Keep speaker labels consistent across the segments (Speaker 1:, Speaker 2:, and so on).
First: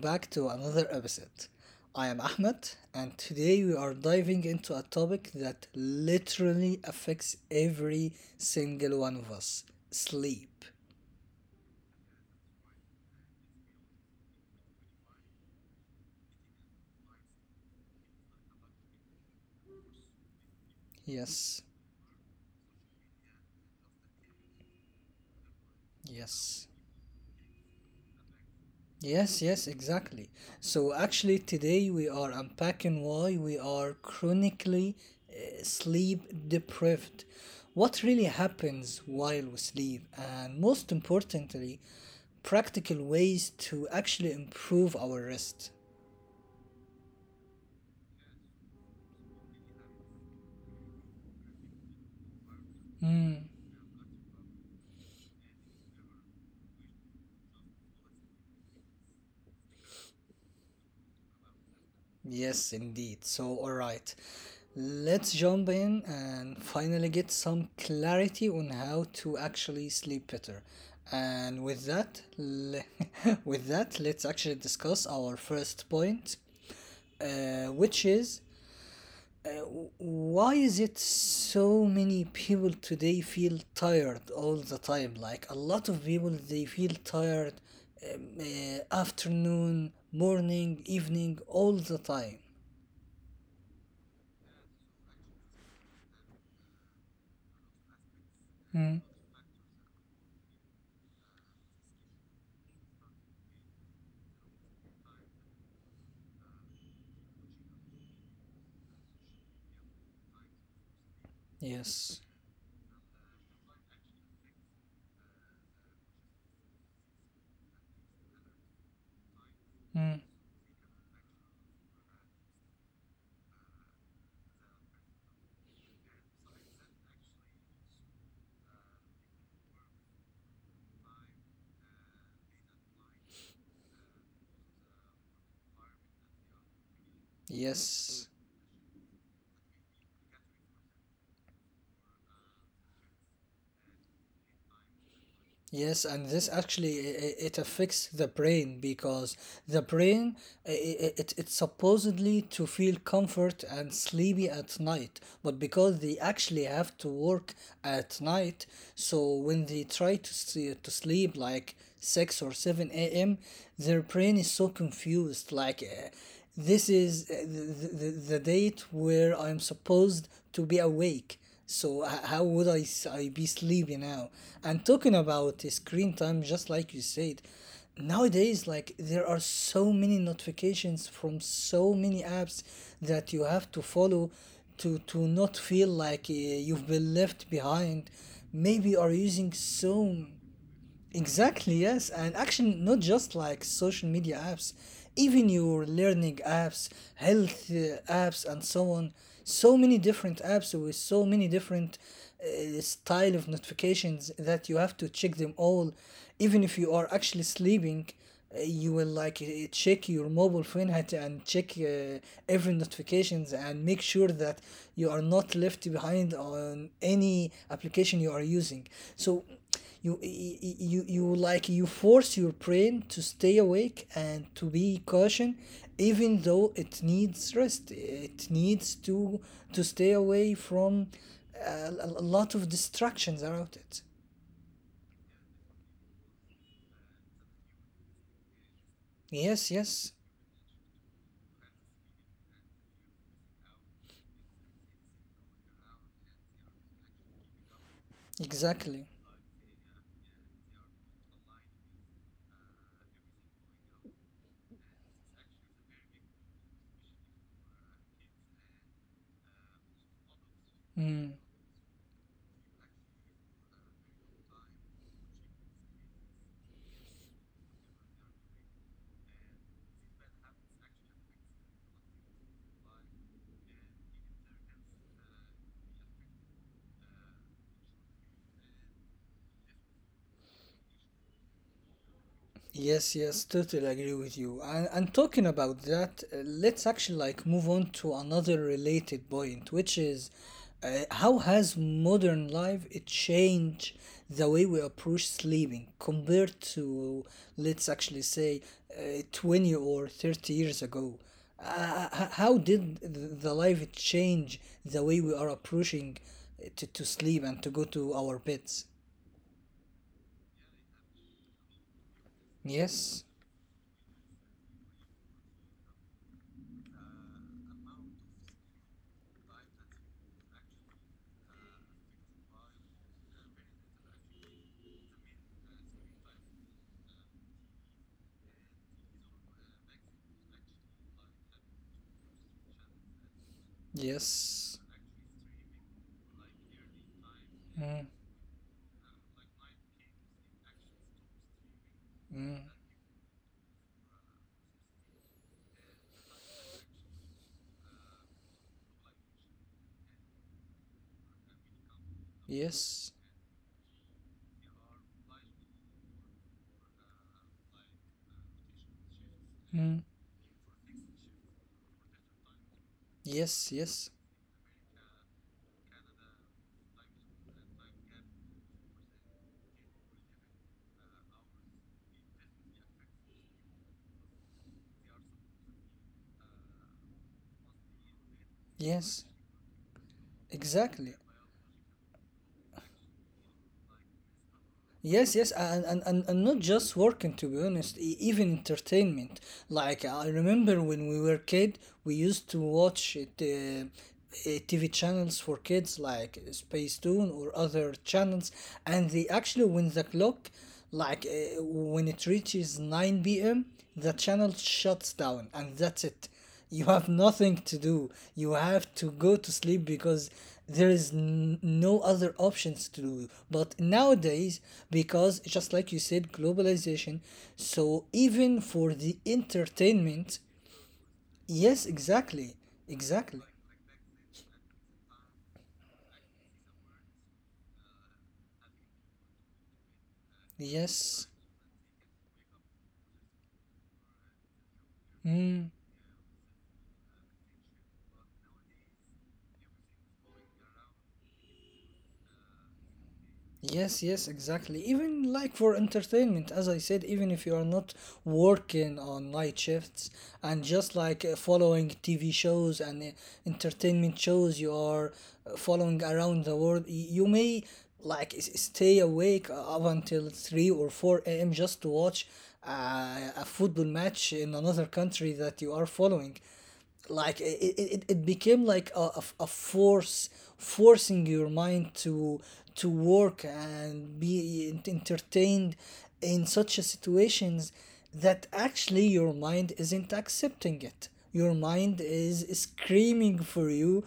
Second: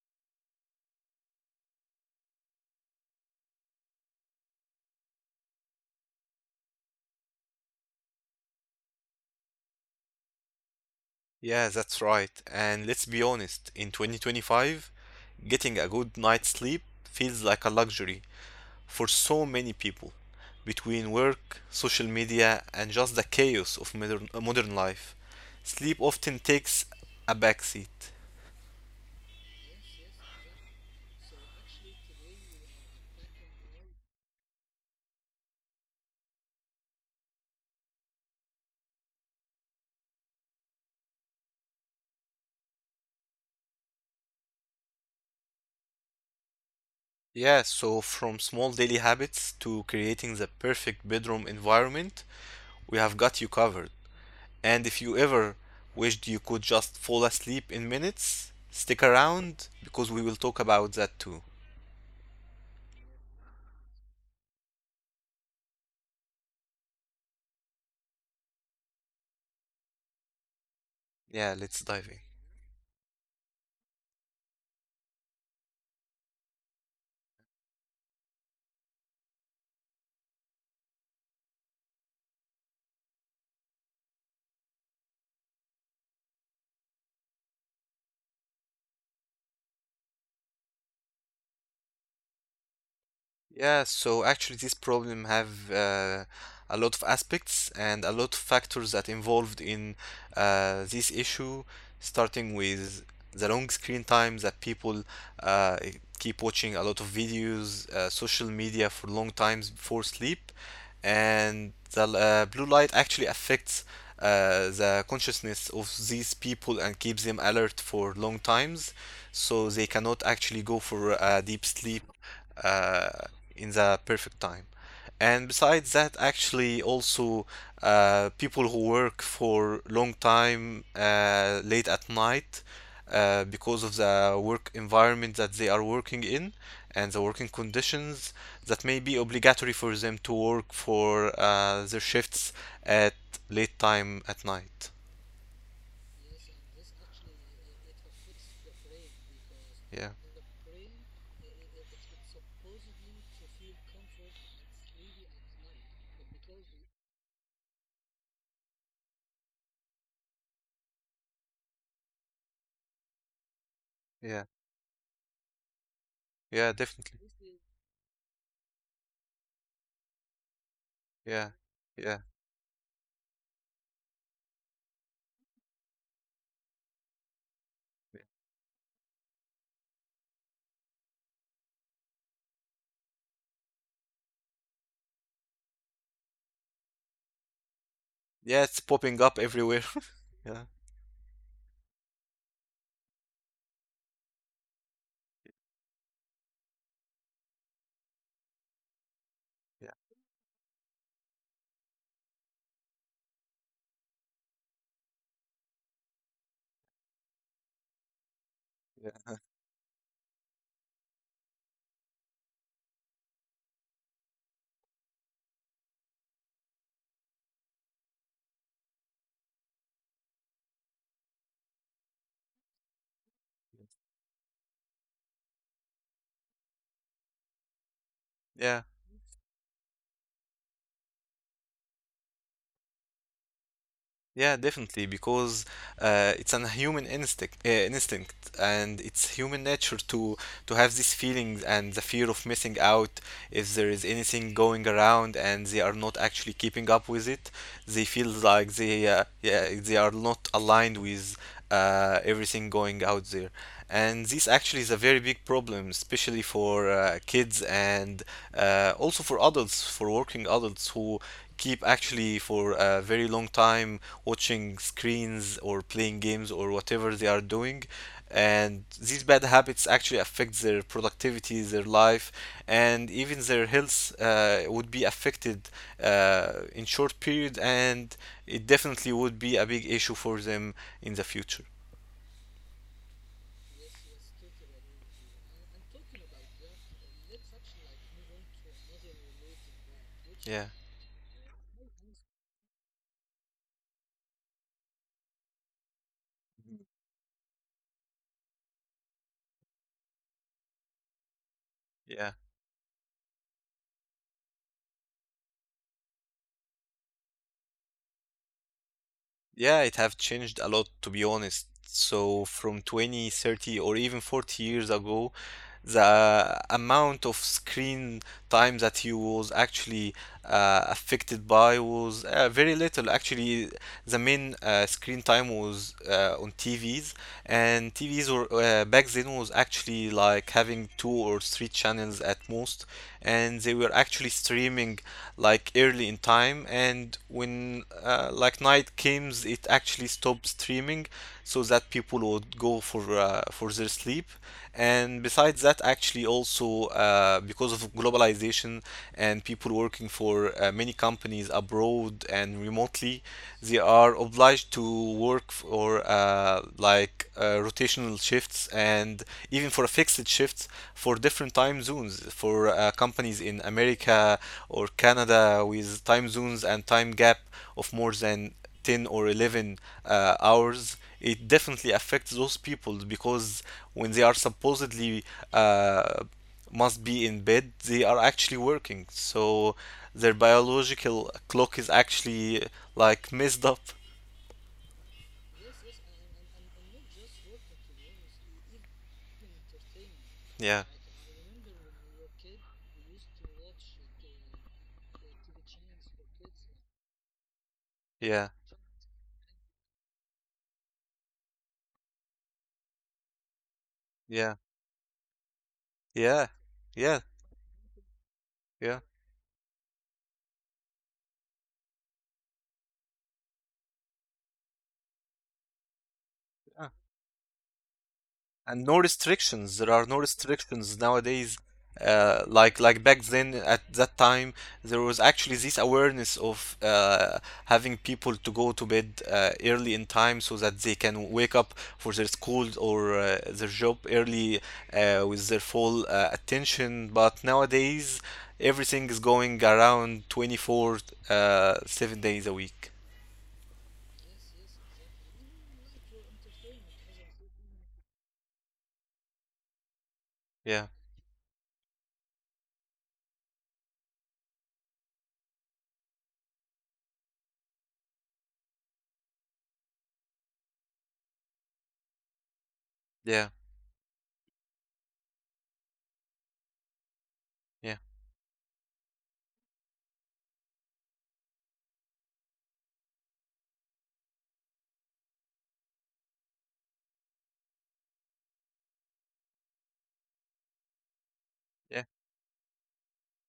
Speaker 1: back to another episode. I am Ahmed, and today we are diving into a topic that literally affects every single one of us sleep.
Speaker 2: Yeah, that's right. And let's be honest, in 2025, getting a good night's sleep feels like a luxury for so many people.
Speaker 1: Yes,
Speaker 2: Between work, social media, and just the chaos of modern life, sleep
Speaker 1: yes.
Speaker 2: often takes a backseat.
Speaker 1: Yes, yes, exactly. So, actually, today we are unpacking why we are chronically sleep deprived, what really happens while we sleep, and most importantly, practical ways to actually improve our rest.
Speaker 2: Yeah, so from small daily habits to creating the perfect bedroom environment, we
Speaker 1: Hmm.
Speaker 2: have got you covered. And if you ever wished you could just fall asleep in minutes, stick around because we will talk about that too.
Speaker 1: Yes, indeed. So, all right, let's jump in and finally get some clarity on how to actually sleep better. And
Speaker 2: Yeah,
Speaker 1: with
Speaker 2: let's
Speaker 1: that,
Speaker 2: dive in.
Speaker 1: with that, let's actually discuss our first point, which is why is it so many people today feel tired all the time? Like a lot of people, they feel tired afternoon, morning, evening, all the time.
Speaker 2: Yeah, so actually this problem have a lot of aspects and a lot of
Speaker 1: Mm.
Speaker 2: factors that involved in this issue, starting with the long screen time that people uh, keep watching a lot of videos, social media for long times before sleep,
Speaker 1: Yes.
Speaker 2: and the blue light actually affects the consciousness of these people and keeps them alert for long times,
Speaker 1: Mm.
Speaker 2: so they cannot actually go for deep sleep uh, in the perfect time. And besides that, actually, also people who work for long time late at night because of the work environment that they are working in and the working
Speaker 1: Yes.
Speaker 2: conditions that may be obligatory for them to work for their shifts at late time at night.
Speaker 1: Yes, and this actually it affects the brain because the brain
Speaker 2: Yeah,
Speaker 1: it's supposedly to feel comfort and sleepy at night, but because they actually have to work at night, so when they try to to sleep like 6 or 7 a.m., their brain is so
Speaker 2: yeah,
Speaker 1: confused like this
Speaker 2: yeah,
Speaker 1: is
Speaker 2: definitely.
Speaker 1: the date where I'm supposed to be awake. So
Speaker 2: Yeah,
Speaker 1: how would
Speaker 2: yeah,
Speaker 1: I be sleepy now? And talking about the screen time, just like you said, nowadays like there are so many notifications from so many apps that you have to follow to not feel like you've been left behind. Maybe you are
Speaker 2: yeah. It's
Speaker 1: using
Speaker 2: popping
Speaker 1: so
Speaker 2: up everywhere. Yeah,
Speaker 1: exactly, yes. And actually, not just like social media apps, even your learning apps, health apps, and so on. So many different
Speaker 2: yeah,
Speaker 1: apps with so many different style of notifications that you have to check them all. Even if you are actually sleeping, you will like
Speaker 2: yeah,
Speaker 1: check your mobile phone and check every notifications and make sure that you are not left behind on any application you are using. So you like you force your brain to stay awake and to be caution even though it needs rest, it needs
Speaker 2: yeah.
Speaker 1: to stay away from a lot of distractions around it.
Speaker 2: Yeah, definitely, because it's an human instinct, and
Speaker 1: Yes,
Speaker 2: it's
Speaker 1: yes,
Speaker 2: human nature to have these feelings and the fear of missing out if there is anything going around and they are not actually keeping up with it. They feel
Speaker 1: exactly.
Speaker 2: like they are not aligned with everything going out there, and this actually is a very big problem, especially for kids and also for adults, for working
Speaker 1: Mm.
Speaker 2: adults who keep actually for a very long time watching screens or playing games or whatever they are doing, and these bad habits actually affect their productivity, their life, and even their health would be affected in short period, and it definitely would be a big issue for them in the future.
Speaker 1: Yes, yes, totally agree with you. And, talking about that, let's actually like move on to another related point, which is
Speaker 2: Yeah,
Speaker 1: how has modern life it changed the way we approach sleeping compared to let's actually say 20 or 30 years ago?
Speaker 2: yeah.
Speaker 1: How did the life it change the way we are approaching to sleep and to go to our beds?
Speaker 2: Yeah, it have changed a lot to be honest. So from
Speaker 1: Yes,
Speaker 2: 20, 30 or even 40 years ago, the amount of screen time that you was actually affected by was very little. Actually, the main screen time was on TVs, and TVs were back then was actually like having two or three channels at most, and they were
Speaker 1: yes.
Speaker 2: actually streaming like early in time. And
Speaker 1: Mm,
Speaker 2: when like night comes, it actually stop streaming so that
Speaker 1: mm.
Speaker 2: people would go for their sleep. And besides that actually also because of globalization and people working for many companies abroad
Speaker 1: Yes.
Speaker 2: and remotely, they are obliged to work for uh, like rotational shifts, and
Speaker 1: Mm.
Speaker 2: even for fixed shifts for different time zones for
Speaker 1: Yes,
Speaker 2: companies
Speaker 1: yes,
Speaker 2: in America or Canada with time zones and time gap of more than 10 or 11 hours. It definitely affects those people because when they are supposedly uh, must be in bed, they are actually
Speaker 1: yes,
Speaker 2: working, so their
Speaker 1: exactly.
Speaker 2: biological clock is actually like messed up.
Speaker 1: Yes, yes, and not just working, to be honest, even entertainment. Like, I remember when we
Speaker 2: Yeah,
Speaker 1: were kid, we used to watch TV channels for kids like Space Tune or other channels,
Speaker 2: yeah,
Speaker 1: and they actually, when the clock, like when it reaches 9 p.m., the channel
Speaker 2: yeah,
Speaker 1: shuts down, and that's it. You
Speaker 2: yeah,
Speaker 1: have nothing
Speaker 2: yeah,
Speaker 1: to do. You have to go to
Speaker 2: yeah.
Speaker 1: sleep because there is no other options to do. But nowadays, because just like you said, globalization, so even for the
Speaker 2: And no restrictions.
Speaker 1: entertainment,
Speaker 2: There are no restrictions
Speaker 1: yes,
Speaker 2: nowadays.
Speaker 1: exactly,
Speaker 2: Uh, like
Speaker 1: exactly,
Speaker 2: like back then at that time there was actually this awareness of having people to go to bed early in time so
Speaker 1: yes.
Speaker 2: that they can wake up for their school or their job early
Speaker 1: Hmm.
Speaker 2: with their full attention. But nowadays everything is going around 24 7 days a week.
Speaker 1: Yes, yes, exactly. Even like for entertainment, as I said, even if you are not working on night shifts and just like
Speaker 2: Yeah,
Speaker 1: following TV shows and entertainment shows you are following around the world, y- you may like s- stay awake up until 3 or 4 a.m. just to watch a football
Speaker 2: yeah,
Speaker 1: match in another country that you are following like it, it,
Speaker 2: yeah,
Speaker 1: it became like a force forcing your mind to work and be ent- entertained in such a situations that actually your mind isn't accepting it your mind is
Speaker 2: yeah,
Speaker 1: screaming for you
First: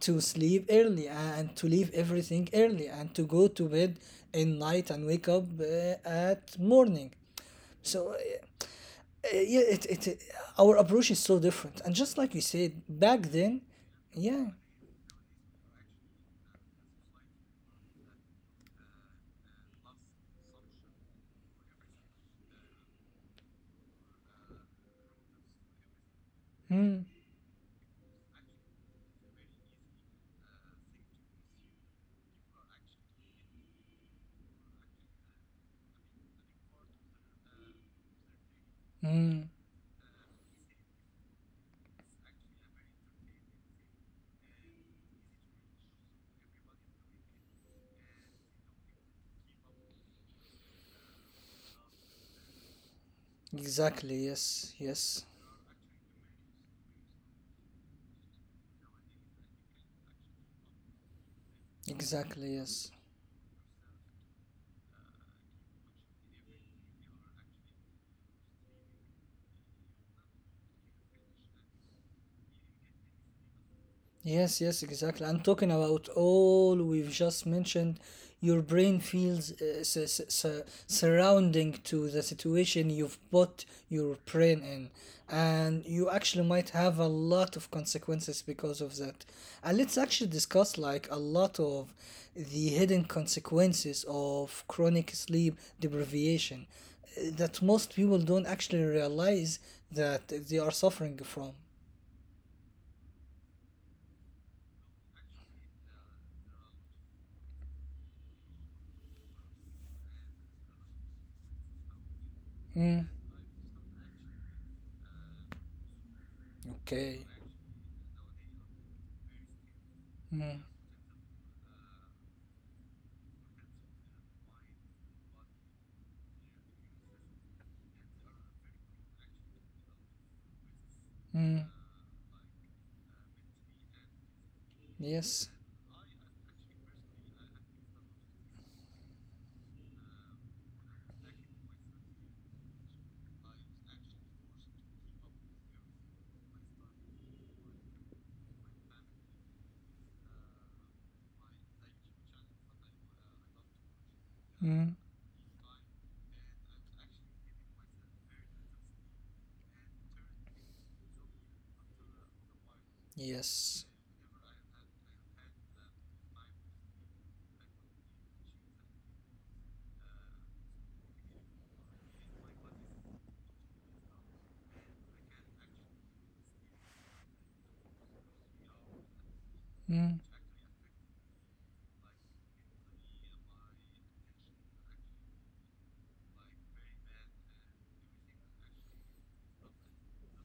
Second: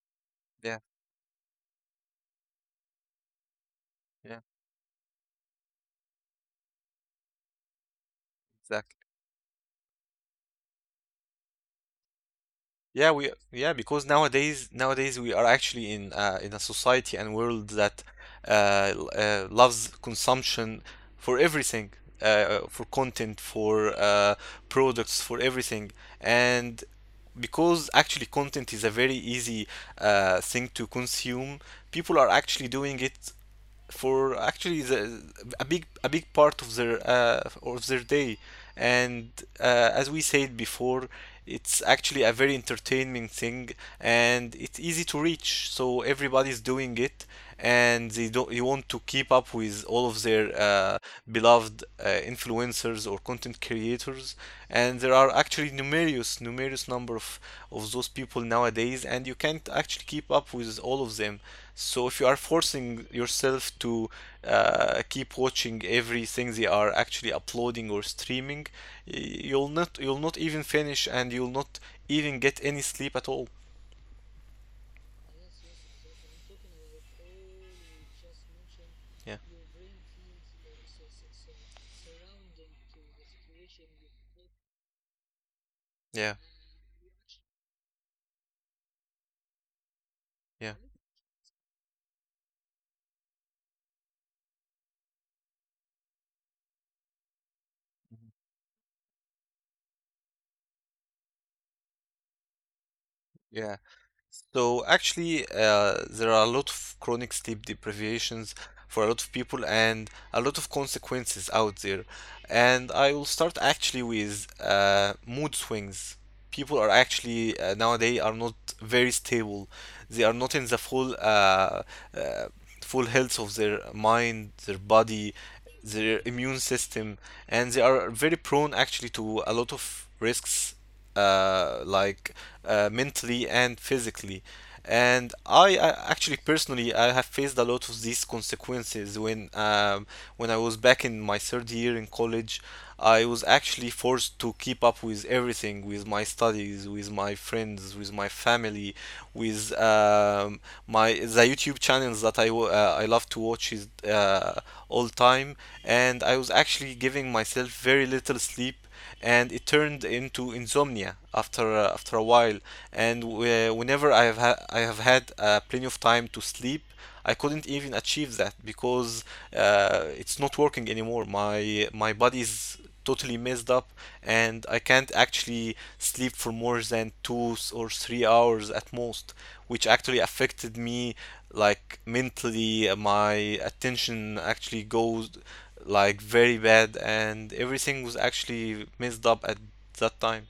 Speaker 1: to sleep
Speaker 2: yeah,
Speaker 1: early and to leave everything early and to go to bed
Speaker 2: yeah,
Speaker 1: in night and wake up at morning so
Speaker 2: exactly.
Speaker 1: yeah, it- our approach is so different. And just like you said,
Speaker 2: Yeah,
Speaker 1: back
Speaker 2: we
Speaker 1: then,
Speaker 2: yeah because
Speaker 1: yeah.
Speaker 2: nowadays we are actually in a society and world that uh, loves consumption for everything, for content, for products, for everything. And
Speaker 1: Mm,
Speaker 2: because actually content is a very easy thing to consume, people are actually doing it for actually a big part of their day. And
Speaker 1: mm,
Speaker 2: as we said before, it's actually a very entertaining thing, and it's easy to reach, so everybody's doing it. And they don't you want to keep up with all of their beloved influencers or content
Speaker 1: exactly,
Speaker 2: creators.
Speaker 1: yes,
Speaker 2: And there
Speaker 1: yes.
Speaker 2: are actually numerous number of those people nowadays, and you can't actually keep up with all of them. So if you are
Speaker 1: Exactly, yes.
Speaker 2: forcing yourself to keep watching everything they are actually uploading or streaming, you'll not even finish and you'll not even get any sleep at all.
Speaker 1: Yes, yes, exactly. I'm talking about all we've just mentioned. Your brain
Speaker 2: Yeah,
Speaker 1: feels surrounding to the situation you've put your brain in, and you
Speaker 2: yeah,
Speaker 1: actually might have a lot of consequences because of that. And let's actually
Speaker 2: yeah,
Speaker 1: discuss like a lot of the hidden consequences of chronic sleep deprivation that most people don't actually realize that they are suffering from.
Speaker 2: yeah. So actually, there are a lot of chronic sleep deprivations for a lot of people and a lot of consequences out there. And
Speaker 1: Mm.
Speaker 2: I will start actually with mood swings. People are
Speaker 1: Okay.
Speaker 2: actually nowadays are not very stable. They are not
Speaker 1: Hmm.
Speaker 2: in the uh, full health of their mind, their body, their immune system, and they are very prone actually to a lot of risks,
Speaker 1: Mm,
Speaker 2: like mentally and physically. And
Speaker 1: yes.
Speaker 2: I actually personally I have faced a lot of these consequences when I was back in my third year in college. I was actually forced to keep up with everything, with my studies, with my friends, with my family, with my the YouTube channels that I love to watch is
Speaker 1: Mm,
Speaker 2: all time, and I was actually giving myself very little sleep, and it turned into insomnia after a while. And whe-
Speaker 1: yes.
Speaker 2: whenever I have had plenty of time to sleep, I couldn't even achieve that because it's not working anymore. My body's totally messed up, and I can't actually sleep for more than or 3 hours at most, which actually
Speaker 1: Mm,
Speaker 2: affected me like mentally. My attention actually goes like very bad, and everything was actually messed up at that time.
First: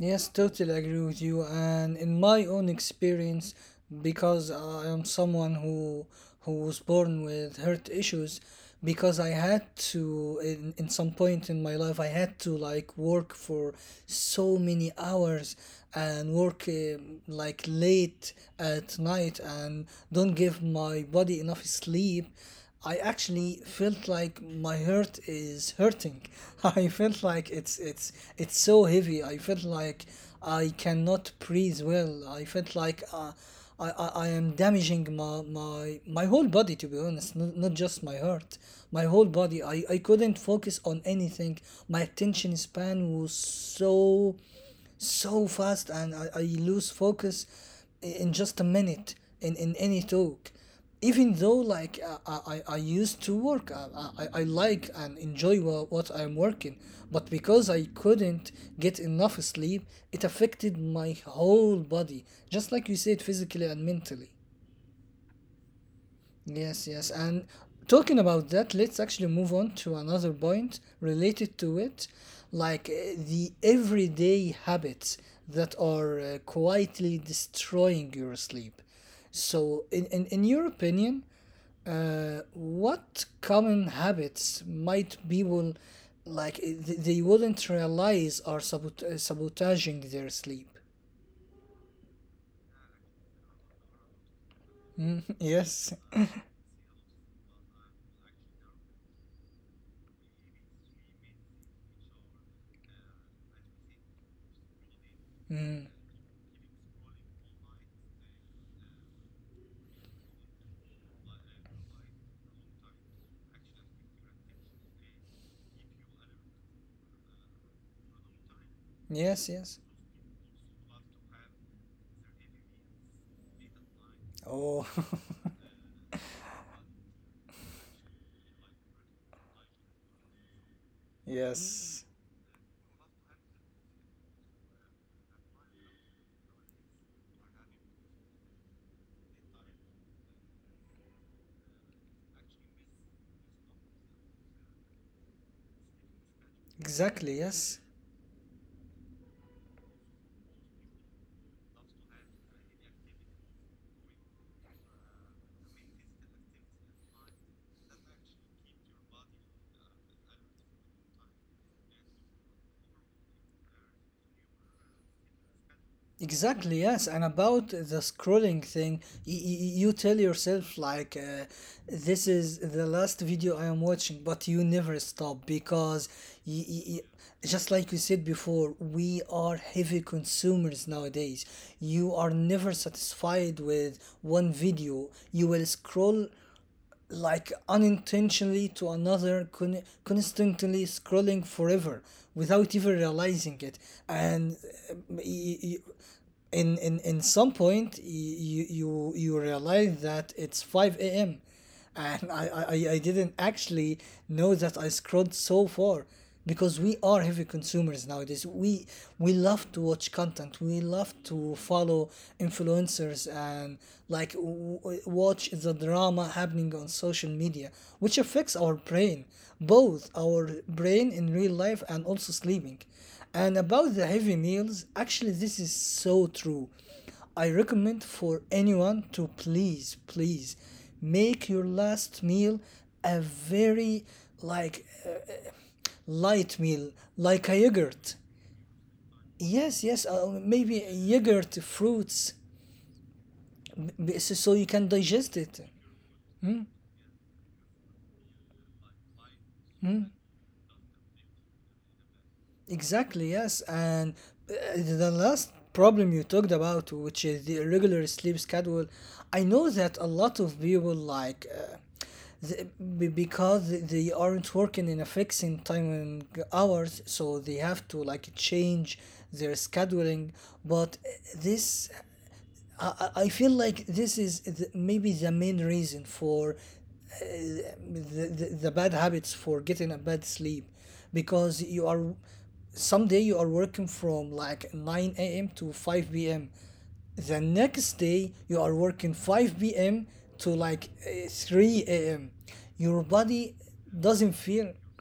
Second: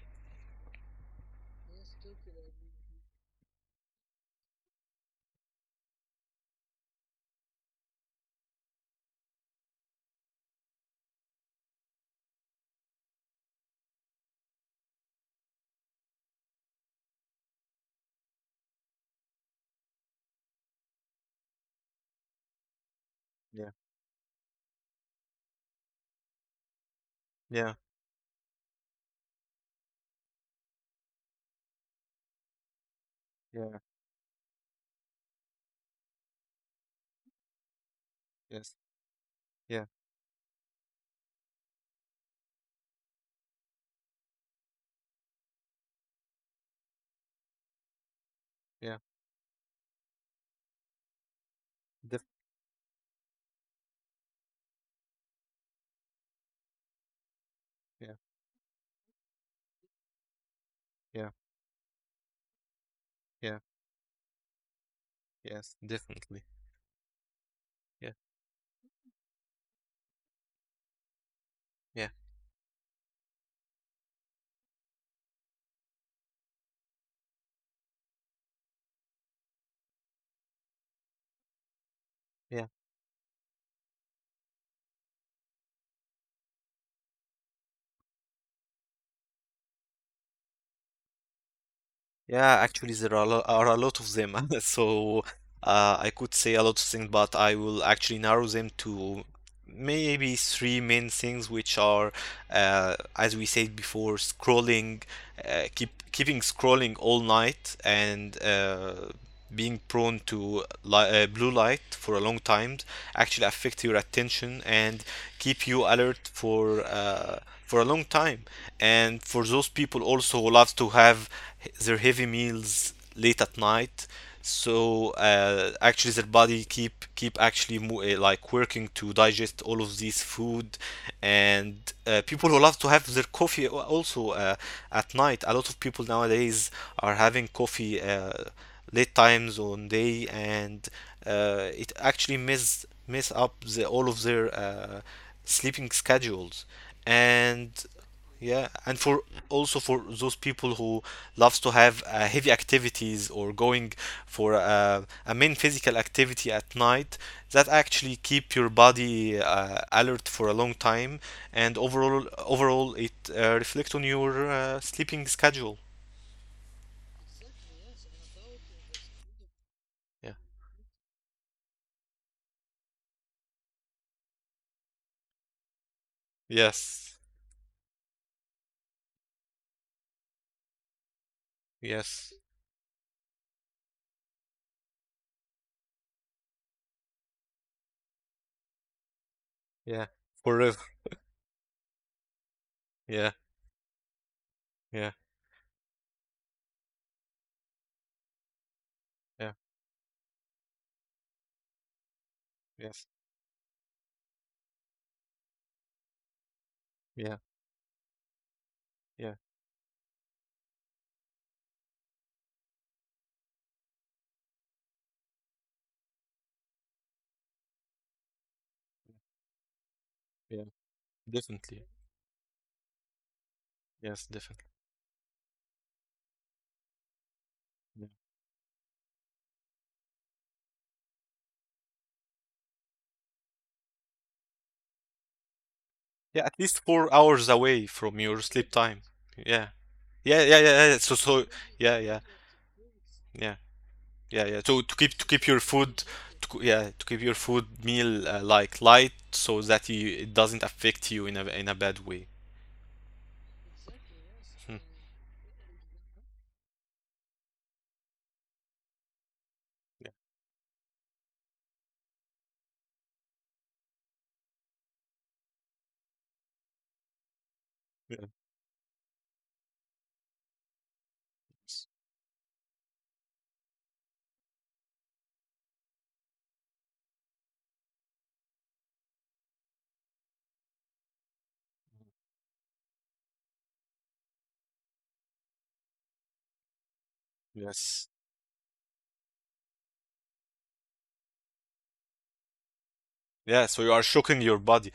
Speaker 1: yes, totally agree with you. And in my own experience, because I am someone who was born with heart issues, because I had to in some point in my life I had to like work for so many hours and work like late at night and don't give my body enough sleep, I actually
Speaker 2: Yeah,
Speaker 1: felt like my heart is hurting. I felt like
Speaker 2: yeah,
Speaker 1: it's so heavy. I felt like I cannot breathe well. I felt like
Speaker 2: yeah,
Speaker 1: I am damaging my whole body, to be honest, not, not just my heart.
Speaker 2: yes,
Speaker 1: My whole body.
Speaker 2: yeah,
Speaker 1: I couldn't focus on anything. My attention span was so so fast and I lose focus in just a
Speaker 2: yeah,
Speaker 1: minute in any talk even though like
Speaker 2: def
Speaker 1: I used to work I like and enjoy what I'm working, but because I
Speaker 2: yeah,
Speaker 1: couldn't get enough sleep it affected my
Speaker 2: yeah,
Speaker 1: whole body, just like you said,
Speaker 2: yeah,
Speaker 1: physically and mentally.
Speaker 2: yes, definitely.
Speaker 1: Yes, yes. And
Speaker 2: Yeah,
Speaker 1: talking about that, let's actually move on to another point related to it,
Speaker 2: yeah,
Speaker 1: like the everyday habits that are quietly destroying your sleep. So, in your opinion,
Speaker 2: yeah.
Speaker 1: what common habits might people like they wouldn't realize are sabotaging their sleep?
Speaker 2: Yeah, actually, there are a lot of them,
Speaker 1: Mm,
Speaker 2: so
Speaker 1: yes.
Speaker 2: I could say a lot of things, but I will actually narrow them to maybe three main things, which are, as we said before, scrolling,
Speaker 1: Mm,
Speaker 2: keeping scrolling all night, and being prone to blue light for a long time actually affect your attention and keep you alert for a long time. And
Speaker 1: yes,
Speaker 2: for those
Speaker 1: yes.
Speaker 2: people also who love to have their heavy meals late at night,
Speaker 1: Oh,
Speaker 2: so actually their body keep actually like working to digest all of this food. And
Speaker 1: yes.
Speaker 2: people who love to have their coffee also at night. A lot of people nowadays are having coffee. Late time zone day, and it actually mess up the all of their sleeping schedules.
Speaker 1: Exactly, yes.
Speaker 2: And yeah, and for also for those people who loves to have heavy activities or going for a main physical activity at night that actually keep your body alert for a long time, and overall it reflect on your sleeping schedule.
Speaker 1: Exactly, yes. And about the scrolling thing, you tell
Speaker 2: Yeah,
Speaker 1: yourself, like, this is the last video I am watching, but you never stop because, y- y- y-
Speaker 2: yes,
Speaker 1: just like you said before, we are heavy consumers nowadays. You are
Speaker 2: yes.
Speaker 1: never satisfied with one video. You will scroll like unintentionally to another
Speaker 2: Yeah. Forever.
Speaker 1: constantly scrolling forever without even
Speaker 2: Yeah.
Speaker 1: realizing it and uh,
Speaker 2: Yeah.
Speaker 1: y- y- in some point you
Speaker 2: Yeah.
Speaker 1: realize that it's 5 a.m and I
Speaker 2: Yes.
Speaker 1: didn't actually know that I scrolled so far because we are
Speaker 2: Yeah.
Speaker 1: heavy consumers nowadays,
Speaker 2: Yeah.
Speaker 1: we love to watch content, we love to follow influencers and like watch the drama happening on social media which affects our brain, both our
Speaker 2: Yeah.
Speaker 1: brain in real life
Speaker 2: Definitely.
Speaker 1: and also sleeping. And about the
Speaker 2: Yes.
Speaker 1: heavy
Speaker 2: Definitely.
Speaker 1: meals, actually, this is so true. I recommend
Speaker 2: Yeah.
Speaker 1: for anyone to please, please make your last meal a very like
Speaker 2: Yeah, at
Speaker 1: light
Speaker 2: least
Speaker 1: meal,
Speaker 2: four
Speaker 1: like
Speaker 2: hours
Speaker 1: a
Speaker 2: away
Speaker 1: yogurt.
Speaker 2: from your sleep time. Yeah.
Speaker 1: Yes, yes,
Speaker 2: Yeah. Yeah.
Speaker 1: maybe
Speaker 2: Yeah. Yeah. So. So.
Speaker 1: yogurt,
Speaker 2: Yeah. Yeah.
Speaker 1: fruits,
Speaker 2: Yeah. Yeah.
Speaker 1: so
Speaker 2: Yeah.
Speaker 1: you
Speaker 2: So
Speaker 1: can
Speaker 2: to keep to
Speaker 1: digest
Speaker 2: keep
Speaker 1: it.
Speaker 2: your food.
Speaker 1: Hmm.
Speaker 2: Yeah. To keep your food meal like light so that
Speaker 1: Hmm.
Speaker 2: you, it doesn't affect you in a bad way.
Speaker 1: Exactly, yes. And
Speaker 2: Hmm.
Speaker 1: the last problem you talked about, which is the irregular sleep schedule, I know that a
Speaker 2: Yeah.
Speaker 1: lot of people like. The- because they aren't working in a fixing time and hours so they have to
Speaker 2: Yeah.
Speaker 1: like change their scheduling but this I feel like this is the, maybe the main reason for the, the bad habits for getting a bad sleep because you are someday you are working from like 9 a.m to 5 p.m, the next
Speaker 2: Yes.
Speaker 1: day you are working 5 p.m to like 3 a.m, your body
Speaker 2: Yeah. So you are
Speaker 1: doesn't
Speaker 2: shocking your
Speaker 1: feel
Speaker 2: body.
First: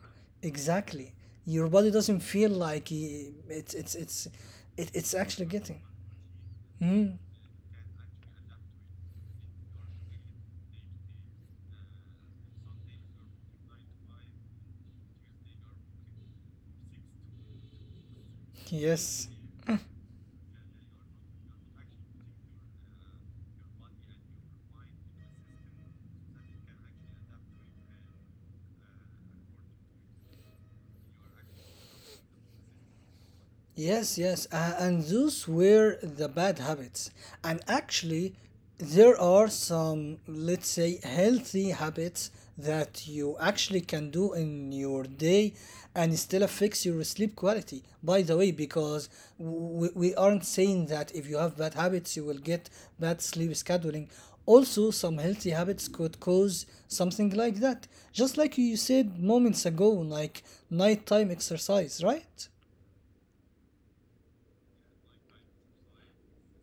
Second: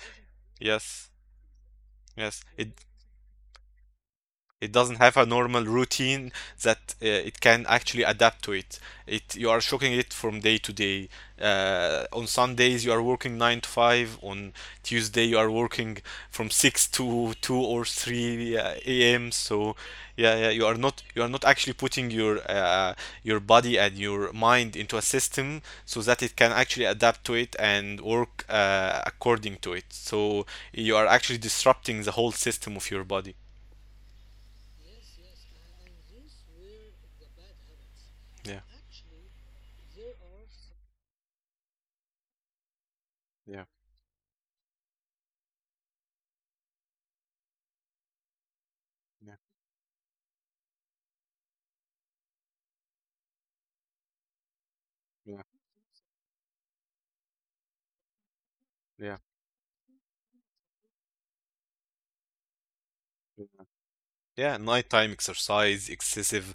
Speaker 2: Yes.
Speaker 1: exactly, your body doesn't
Speaker 2: Yes.
Speaker 1: feel
Speaker 2: It.
Speaker 1: like it's
Speaker 2: it doesn't
Speaker 1: it's
Speaker 2: have a
Speaker 1: actually
Speaker 2: normal
Speaker 1: getting.
Speaker 2: routine that
Speaker 1: Mm,
Speaker 2: it can actually adapt to it. You are shocking it from day to day. On Sundays you are working 9 to 5. On Tuesday you are working from 6 to 2 or 3
Speaker 1: yes.
Speaker 2: a.m. So yeah, yeah, you are not actually putting your body and your mind into a system so that it can actually adapt to it and work according to it. So you are actually disrupting the whole system of your body.
Speaker 1: Yes, yes, and those were the bad habits. And actually,
Speaker 2: Yeah.
Speaker 1: there are some, let's say, healthy habits that you
Speaker 2: Yeah.
Speaker 1: actually can do in your day and still affects your sleep quality. By the way, because
Speaker 2: Yeah,
Speaker 1: we aren't saying that if you have bad habits, you will get bad sleep scheduling. Also, some
Speaker 2: yeah,
Speaker 1: healthy habits could cause something like that. Just like you said
Speaker 2: yeah,
Speaker 1: moments ago, like nighttime exercise, right?
Speaker 2: yeah. Yeah, nighttime exercise, excessive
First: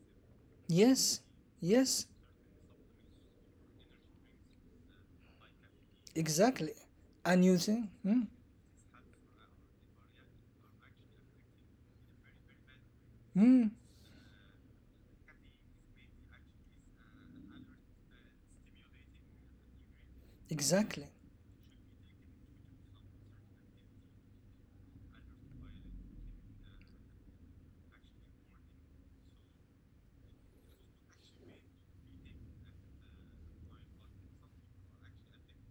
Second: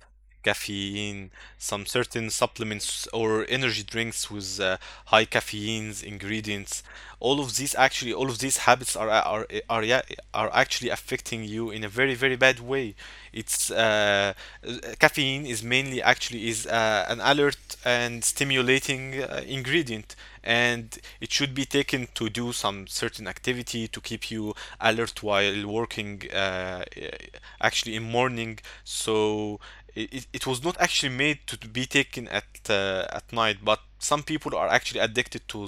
Speaker 1: Yes,
Speaker 2: caffeine, some
Speaker 1: yes,
Speaker 2: certain supplements or energy drinks with high caffeines
Speaker 1: exactly.
Speaker 2: ingredients. All
Speaker 1: And
Speaker 2: of
Speaker 1: you
Speaker 2: these
Speaker 1: think,
Speaker 2: actually,
Speaker 1: mm,
Speaker 2: all of these habits are actually affecting you in a very very bad way. It's
Speaker 1: mm,
Speaker 2: uh, Caffeine is mainly actually is an alert and stimulating ingredient, and
Speaker 1: exactly.
Speaker 2: it should be taken to do some certain activity to keep you alert while working actually in morning. So it was not actually made to be taken at night, but some people are actually addicted to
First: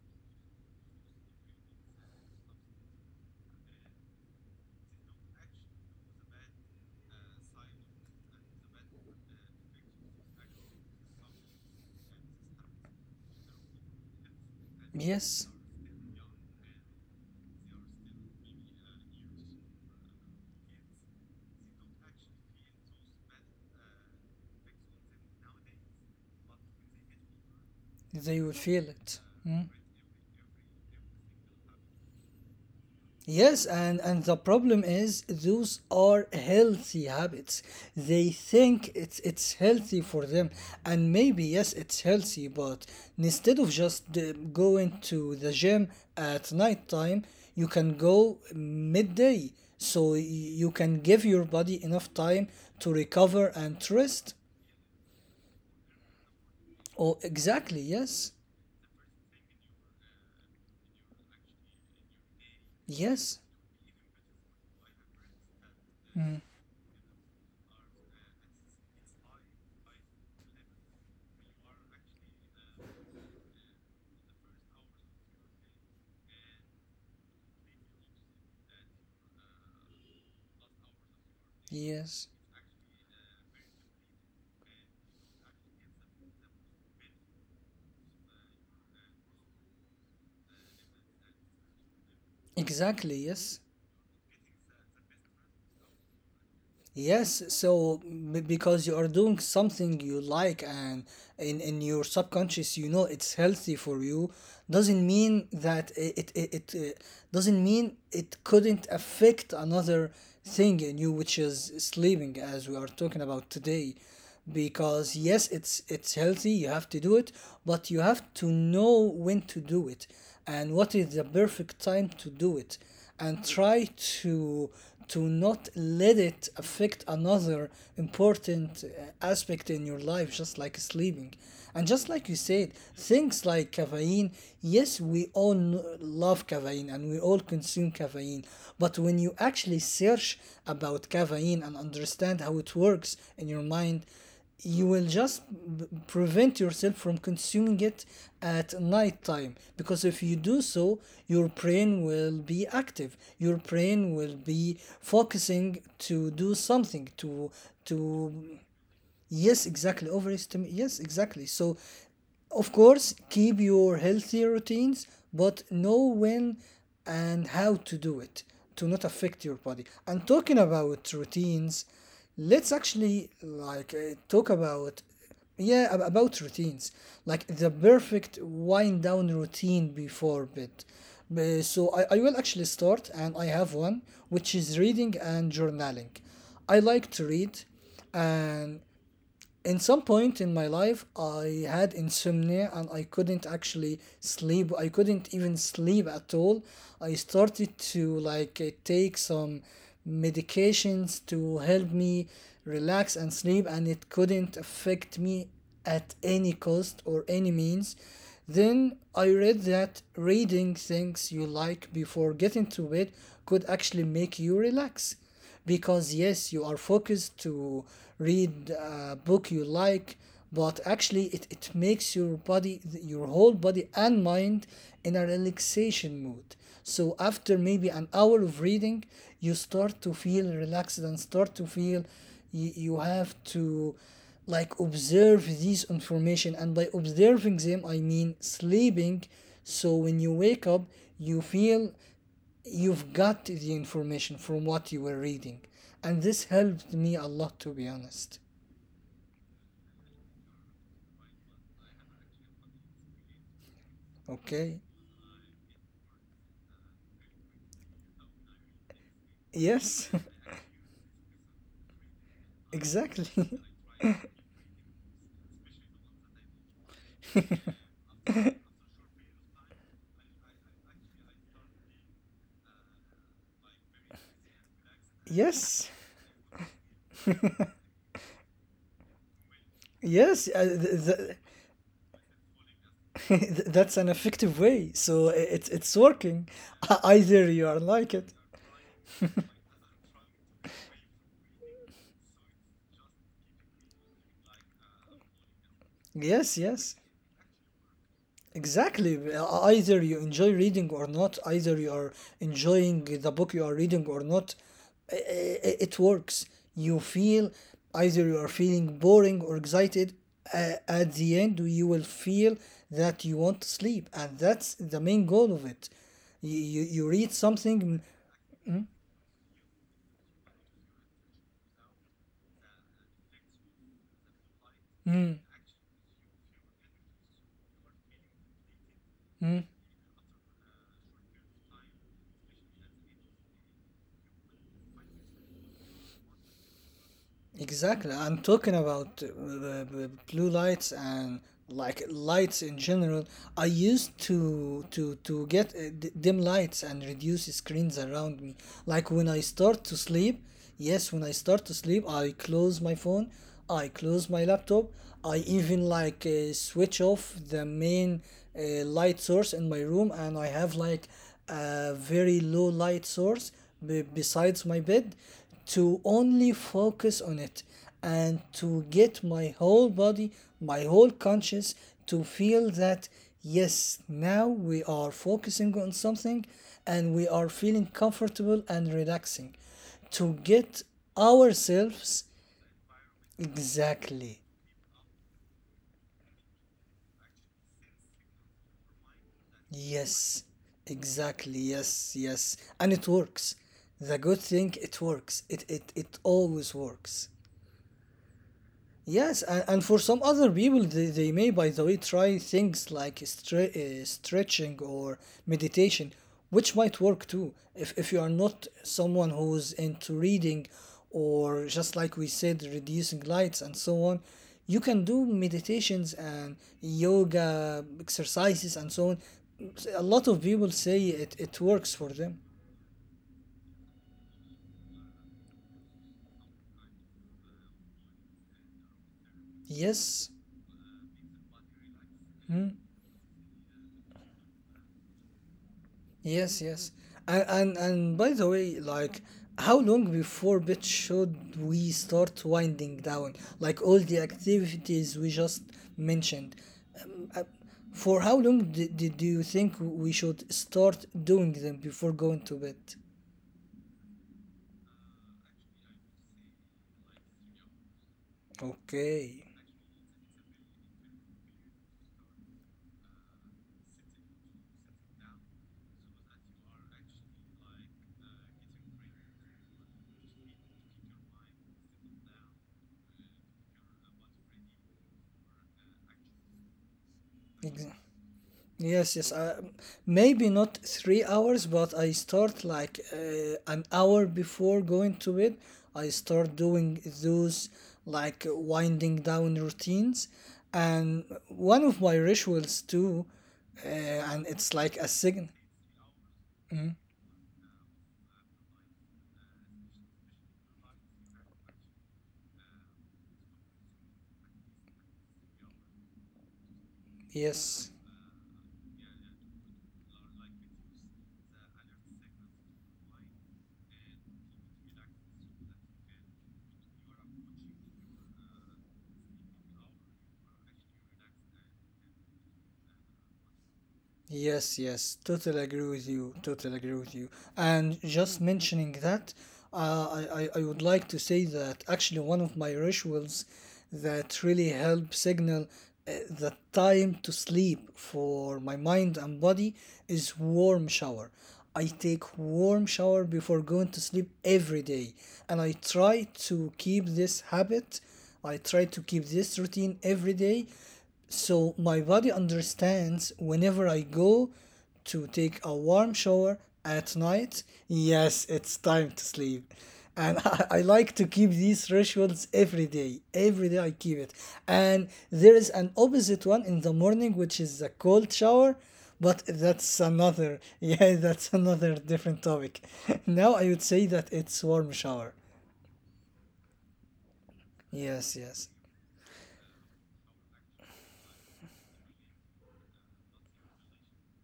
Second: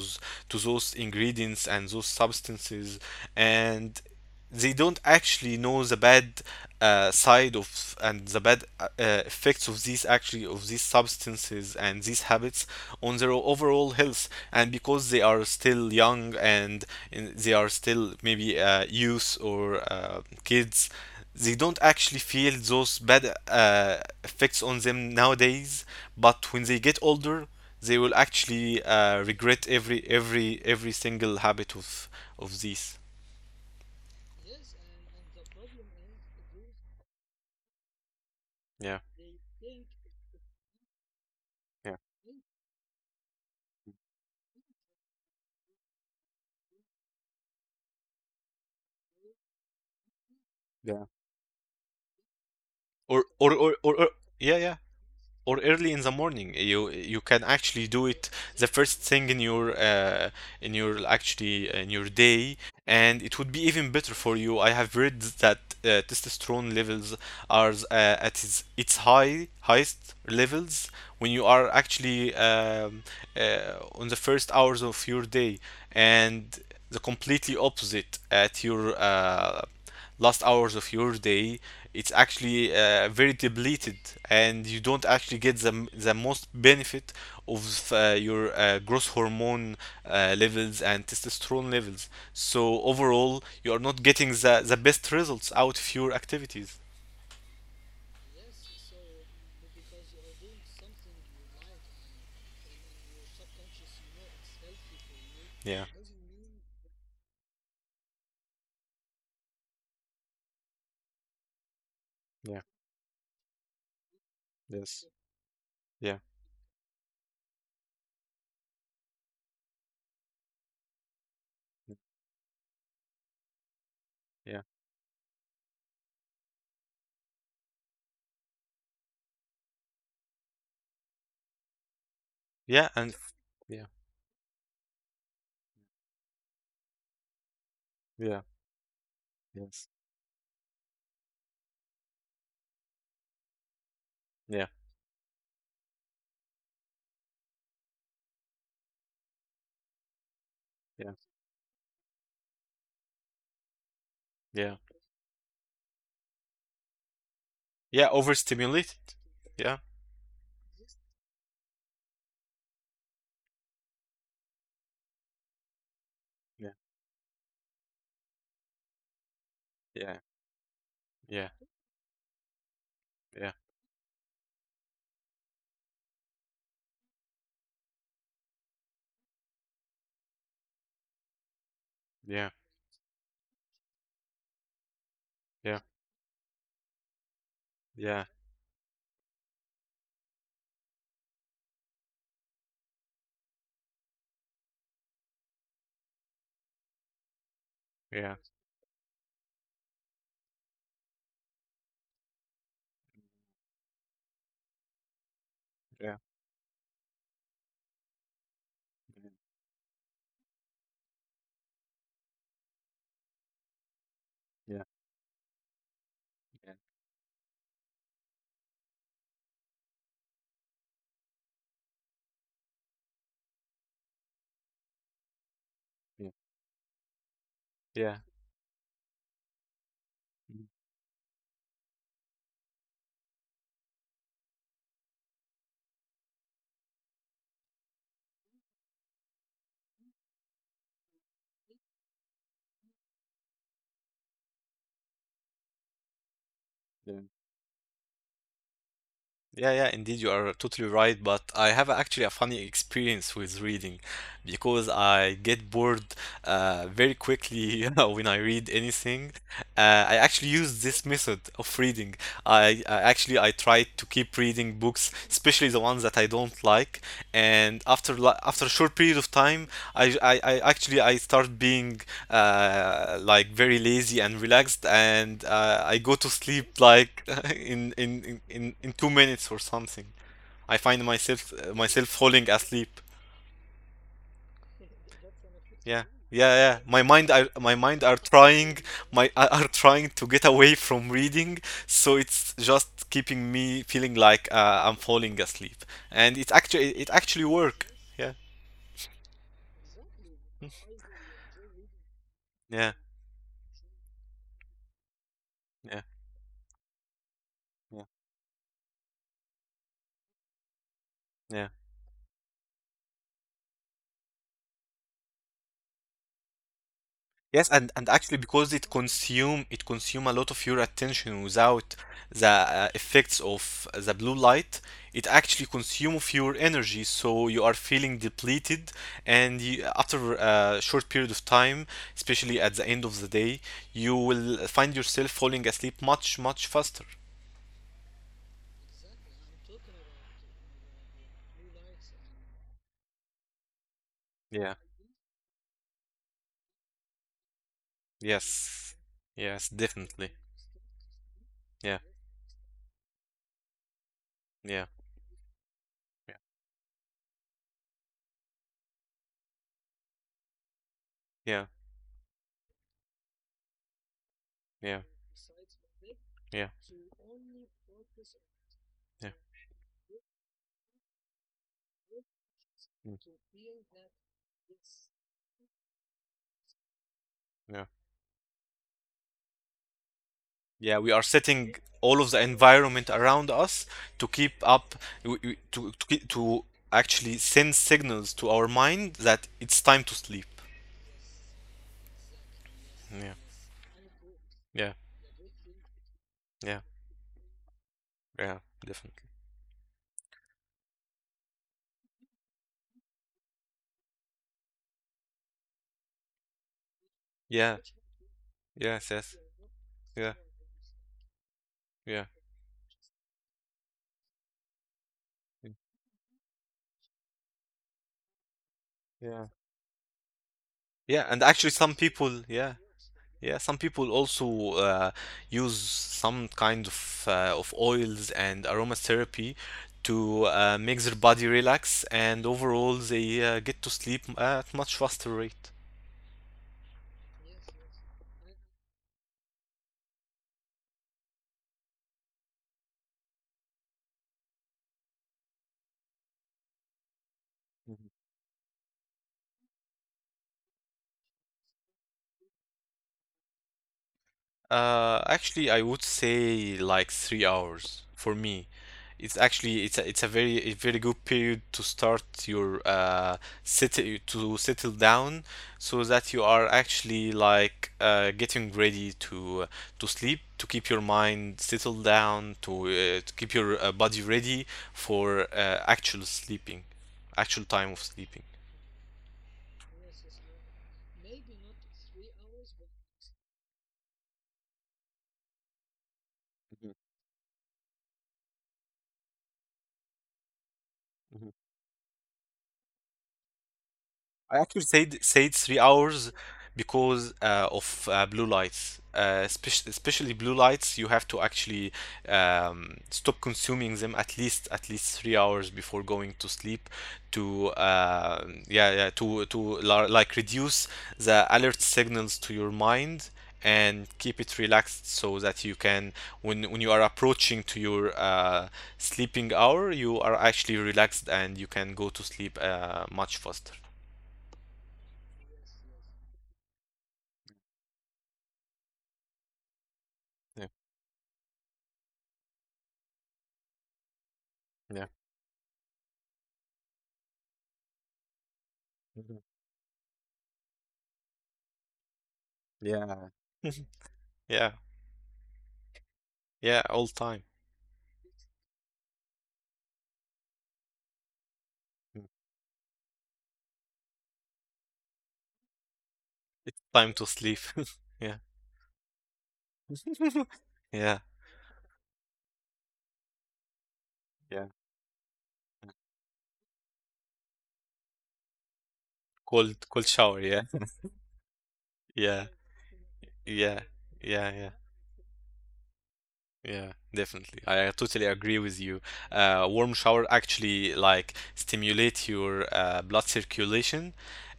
Speaker 2: to those ingredients and those substances, and they don't actually know the bad side of and the bad effects of these actually of these substances and these habits on their overall health. And because they are
Speaker 1: Yes,
Speaker 2: still young, and they are still maybe youth or kids, they don't actually feel those bad effects on them nowadays. But when they get older, they will
Speaker 1: they will feel
Speaker 2: actually
Speaker 1: it. Mm.
Speaker 2: regret every single habit of these.
Speaker 1: Yes, and the problem is those are healthy habits. They think
Speaker 2: Yeah,
Speaker 1: it's healthy for them, and maybe yes,
Speaker 2: yeah,
Speaker 1: it's healthy. But instead of just going to the gym at night time, you can go midday, so you can
Speaker 2: yeah.
Speaker 1: give your body enough time to
Speaker 2: or
Speaker 1: recover
Speaker 2: or or,
Speaker 1: and
Speaker 2: or,
Speaker 1: to
Speaker 2: or
Speaker 1: rest.
Speaker 2: yeah, yeah, or early in the morning you
Speaker 1: Oh,
Speaker 2: can
Speaker 1: exactly.
Speaker 2: actually do it,
Speaker 1: Yes.
Speaker 2: the first thing in your actually in your day, and it
Speaker 1: Yes.
Speaker 2: would be even better for you. I have read that
Speaker 1: Mm.
Speaker 2: testosterone levels are at its highest levels when you are actually on the first hours of your day, and the completely opposite at your last hours of your day, it's
Speaker 1: Yes.
Speaker 2: actually very depleted, and you don't actually get the most benefit of your growth hormone levels and testosterone levels. So
Speaker 1: Exactly.
Speaker 2: overall, you are
Speaker 1: Yes.
Speaker 2: not getting the best results out of your activities.
Speaker 1: Yes, so because you are doing something you like and in your subconscious you know it's healthy for you doesn't mean
Speaker 2: Yeah.
Speaker 1: that it doesn't mean it couldn't affect another thing in you which is
Speaker 2: Yeah.
Speaker 1: sleeping as we are talking about today.
Speaker 2: Yes.
Speaker 1: Because yes, it's
Speaker 2: Yeah.
Speaker 1: it's healthy, you have to do it, but you have to know when to do it and what is the perfect time to do it, and try
Speaker 2: Yeah.
Speaker 1: to not let it affect another important aspect in your life just like sleeping. And just like you
Speaker 2: Yeah.
Speaker 1: said,
Speaker 2: And
Speaker 1: things
Speaker 2: yeah.
Speaker 1: like caffeine, yes, we all love caffeine and we all consume
Speaker 2: Yeah.
Speaker 1: caffeine, but when you
Speaker 2: Yes.
Speaker 1: actually search about caffeine and understand how it works in your mind,
Speaker 2: Yeah.
Speaker 1: you will just prevent yourself from consuming it at night time, because if you do
Speaker 2: Yeah.
Speaker 1: so, your brain will be active, your brain will
Speaker 2: Yeah.
Speaker 1: be focusing to do something to
Speaker 2: Yeah,
Speaker 1: to
Speaker 2: overstimulated. Yeah.
Speaker 1: Yes, exactly. Overestimate. Yes, exactly. So, of course, keep your healthy routines, but know
Speaker 2: Yeah.
Speaker 1: when and how to do it to not affect your
Speaker 2: Yeah.
Speaker 1: body. And talking
Speaker 2: Yeah.
Speaker 1: about routines, let's
Speaker 2: Yeah.
Speaker 1: actually talk about, yeah, about routines, like the perfect wind down routine before bed. Uh, So I,
Speaker 2: Yeah.
Speaker 1: I will actually start, and I have one, which is reading
Speaker 2: Yeah.
Speaker 1: and journaling. I like to read,
Speaker 2: Yeah.
Speaker 1: and in some point in my life I had insomnia and I couldn't actually sleep, I couldn't even sleep at all. I started
Speaker 2: Yeah.
Speaker 1: to like take some medications to help me relax and sleep, and it couldn't affect me
Speaker 2: Yeah.
Speaker 1: at any cost or any means. Then I read that reading things you like before getting to bed could actually make
Speaker 2: Yeah,
Speaker 1: you relax, because
Speaker 2: yeah,
Speaker 1: yes, you are focused to read a book you like, but actually it makes your body, your whole body and mind, in a
Speaker 2: yeah,
Speaker 1: relaxation mood. So after
Speaker 2: yeah,
Speaker 1: maybe an hour of reading, you start to
Speaker 2: mm,
Speaker 1: feel relaxed and start to feel, you have to like observe these information, and by observing them I mean sleeping. So when you wake up you feel you've got the information from what you were reading, and this helped
Speaker 2: yeah.
Speaker 1: me a lot, to be honest.
Speaker 2: Yeah, yeah, indeed, you are totally right. But I have actually a funny experience with reading because
Speaker 1: Okay.
Speaker 2: I get bored very quickly when I read anything. I
Speaker 1: Yes.
Speaker 2: actually use this method of reading. I, I actually
Speaker 1: Exactly.
Speaker 2: I try to keep reading books, especially the ones that I don't like. And after a short period of time, I actually I start being like very lazy and relaxed, and
Speaker 1: Yes,
Speaker 2: I go to sleep like in 2 minutes or something.
Speaker 1: yes.
Speaker 2: I find myself falling asleep.
Speaker 1: That's an effective way, so it's
Speaker 2: Yeah.
Speaker 1: it's
Speaker 2: Yeah,
Speaker 1: working.
Speaker 2: yeah.
Speaker 1: Either you
Speaker 2: My
Speaker 1: are
Speaker 2: mind are
Speaker 1: like it.
Speaker 2: trying, my are trying to get away from reading, so it's just keeping me feeling like I'm falling asleep. And
Speaker 1: Yes, yes.
Speaker 2: it actually work. Yeah.
Speaker 1: Exactly. Either you enjoy reading or not, either you are
Speaker 2: Yeah.
Speaker 1: enjoying the book you are reading or not, i- i-
Speaker 2: Yeah.
Speaker 1: it works. You feel,
Speaker 2: Yeah.
Speaker 1: either you are feeling boring or excited. At the
Speaker 2: Yeah.
Speaker 1: end, you will feel that you want to sleep, and that's the main goal of it. You read
Speaker 2: Yes, and
Speaker 1: something.
Speaker 2: actually because
Speaker 1: Mm.
Speaker 2: it consume a lot of your attention without the effects of the blue light, it
Speaker 1: Mm.
Speaker 2: actually consume of your energy, so you are feeling depleted, and
Speaker 1: Mm.
Speaker 2: you, after a short period of time, especially at the end of the day, you will find yourself falling asleep much, much faster.
Speaker 1: Exactly. I'm talking about the blue lights and like lights in general. I used to
Speaker 2: Yeah.
Speaker 1: to to get dim lights and reduce screens around me.
Speaker 2: Yes.
Speaker 1: Like when I
Speaker 2: Yes,
Speaker 1: start to
Speaker 2: definitely.
Speaker 1: sleep, yes, when I start to
Speaker 2: Yeah.
Speaker 1: sleep, I close my phone, I close my
Speaker 2: Yeah.
Speaker 1: laptop, I even like
Speaker 2: Yeah.
Speaker 1: switch off the main light source in my room, and I have like
Speaker 2: Yeah.
Speaker 1: a very low light source besides my
Speaker 2: Yeah.
Speaker 1: bed to only
Speaker 2: Yeah.
Speaker 1: focus on it, and to get
Speaker 2: Yeah.
Speaker 1: my whole body, my whole conscious, to feel that
Speaker 2: Mm.
Speaker 1: yes, now we are focusing on something and we are
Speaker 2: Yeah.
Speaker 1: feeling comfortable and relaxing. To get
Speaker 2: Yeah, we are setting all
Speaker 1: ourselves,
Speaker 2: of the environment around us to
Speaker 1: exactly,
Speaker 2: keep up, to actually send signals to our mind that it's time to sleep.
Speaker 1: yes, exactly, yes, yes, and it
Speaker 2: Yeah,
Speaker 1: works. The good thing,
Speaker 2: yeah,
Speaker 1: it works. It
Speaker 2: yeah,
Speaker 1: always works.
Speaker 2: yeah, definitely.
Speaker 1: Yes, and for some other people, they may, by the way, try things like stretching or meditation, which might work too.
Speaker 2: Yeah,
Speaker 1: If you are not
Speaker 2: yes, yes,
Speaker 1: someone who's into
Speaker 2: yeah,
Speaker 1: reading or just
Speaker 2: yeah,
Speaker 1: like we said, reducing lights and so on, you can do meditations and yoga exercises and so on.
Speaker 2: yeah.
Speaker 1: A lot of people say
Speaker 2: Yeah, and
Speaker 1: it,
Speaker 2: actually,
Speaker 1: it
Speaker 2: some
Speaker 1: works for
Speaker 2: people,
Speaker 1: them.
Speaker 2: yeah. Yeah, some people also use some kind of oils and aromatherapy
Speaker 1: Yes.
Speaker 2: to make their body relax, and
Speaker 1: Hmm?
Speaker 2: overall they get to sleep at much faster rate.
Speaker 1: Yes, yes. And by the way, like how long before bed should we start winding down? Like all the activities we just mentioned. Um, uh, for how long do you think we should start doing them before going to bed?
Speaker 2: Actually, I would say like 3 hours for me. It's
Speaker 1: Okay.
Speaker 2: actually it's a very good period to start your settle to settle down, so that you are actually like getting ready to sleep, to keep your mind settled down, to keep your body ready for actual sleeping, actual time of sleeping.
Speaker 1: Yes, yes. Maybe not 3 hours, but I start like an hour before going to bed. I start
Speaker 2: Mhm,
Speaker 1: doing those like winding down routines. And
Speaker 2: mhm.
Speaker 1: one of my rituals too, and
Speaker 2: I
Speaker 1: it's
Speaker 2: actually
Speaker 1: like
Speaker 2: stayed
Speaker 1: a
Speaker 2: stayed
Speaker 1: sign.
Speaker 2: 3 hours
Speaker 1: Mm,
Speaker 2: because of blue lights. Especially, especially blue lights, you have to actually stop consuming them at least 3 hours before going to sleep to
Speaker 1: yes.
Speaker 2: yeah, yeah, like reduce the alert signals to your mind and keep it relaxed, so that you can, when you are approaching to your sleeping hour, you are actually relaxed and you can go to sleep much faster.
Speaker 1: Yes, yes, totally agree with you. Totally agree with you. And just mentioning that, I would like to say that actually one of my rituals that really
Speaker 2: Yeah.
Speaker 1: help signal the time to sleep for my mind
Speaker 2: Mhm.
Speaker 1: and body is warm shower. I take warm shower
Speaker 2: Yeah.
Speaker 1: before going to sleep
Speaker 2: Yeah.
Speaker 1: every day, and I try
Speaker 2: Yeah,
Speaker 1: to
Speaker 2: all
Speaker 1: keep
Speaker 2: time.
Speaker 1: this habit. I try to keep this routine every day, so my
Speaker 2: Mm.
Speaker 1: body understands whenever I go to take a warm shower
Speaker 2: It's time to
Speaker 1: at
Speaker 2: sleep.
Speaker 1: night,
Speaker 2: Yeah.
Speaker 1: yes, it's time to sleep. And I
Speaker 2: Yeah.
Speaker 1: like to keep these rituals every day. Every day I keep it.
Speaker 2: Yeah.
Speaker 1: And there is an opposite one in the morning, which is the cold shower. But
Speaker 2: Cold
Speaker 1: that's
Speaker 2: shower, yeah.
Speaker 1: another, yeah, that's another
Speaker 2: Yeah.
Speaker 1: different topic. Now I
Speaker 2: Yeah.
Speaker 1: would say that
Speaker 2: Yeah, yeah.
Speaker 1: it's warm shower.
Speaker 2: Yeah, definitely. I totally
Speaker 1: Yes,
Speaker 2: agree
Speaker 1: yes,
Speaker 2: with you. Warm shower actually like stimulate your blood circulation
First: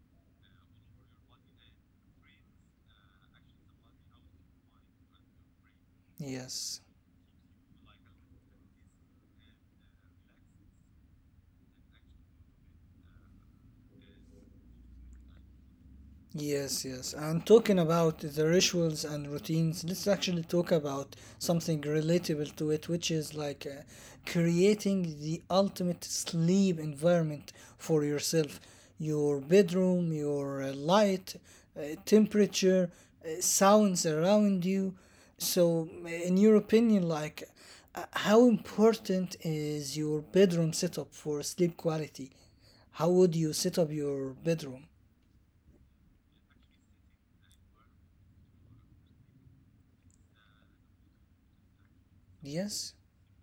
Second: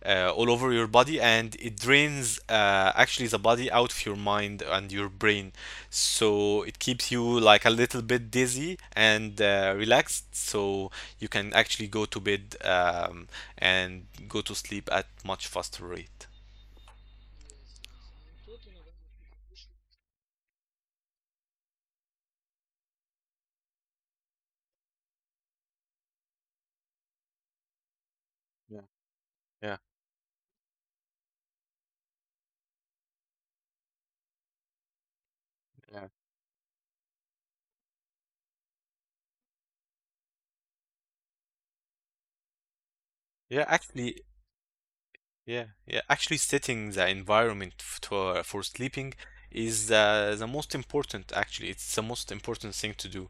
Speaker 2: all over your body, and it drains actually the body out of your mind and your brain. So
Speaker 1: yes.
Speaker 2: it keeps you like a little bit dizzy and relaxed, so you can actually go to bed and go to sleep at much faster rate.
Speaker 1: Yes, yes. And talking about the rituals and routines, let's actually talk about something relatable to it, which is like creating the ultimate sleep environment for yourself.
Speaker 2: Yeah,
Speaker 1: Your
Speaker 2: yeah,
Speaker 1: bedroom, your light, temperature, sounds around you. So,
Speaker 2: yeah.
Speaker 1: in your opinion, like, how important is your bedroom setup for sleep quality? How would you
Speaker 2: Yeah,
Speaker 1: set up your
Speaker 2: actually.
Speaker 1: bedroom?
Speaker 2: Yeah, yeah. Actually, setting the environment for sleeping is the most important, actually it's the most important
Speaker 1: Yes?
Speaker 2: thing to do,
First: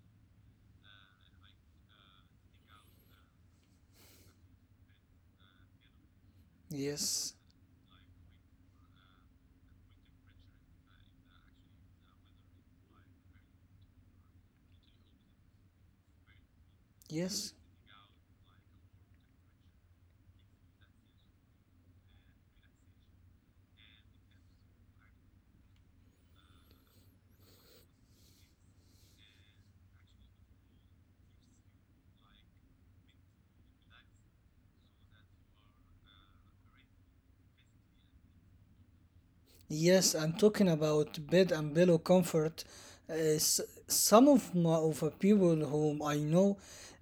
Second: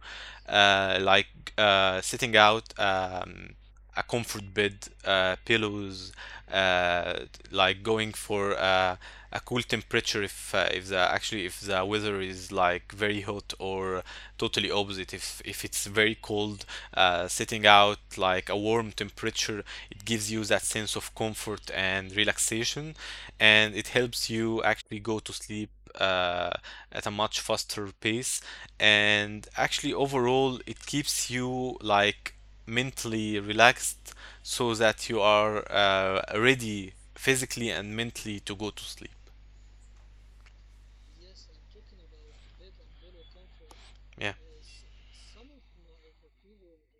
Speaker 2: like setting out a comfort bed, pillows, uh,
Speaker 1: Yes,
Speaker 2: like going for a cool temperature, if the actually if the weather is like very hot, or totally opposite if it's very cold,
Speaker 1: yes,
Speaker 2: setting out like a warm temperature. It gives you that sense of comfort and relaxation, and it helps you actually go to sleep uh, at a much faster pace. And actually, overall, it keeps you like mentally relaxed, so that you are ready physically and mentally to go to sleep.
Speaker 1: yes. I'm talking about bed and pillow comfort. Uh, s- some
Speaker 2: Yeah,
Speaker 1: of my of the people whom I know,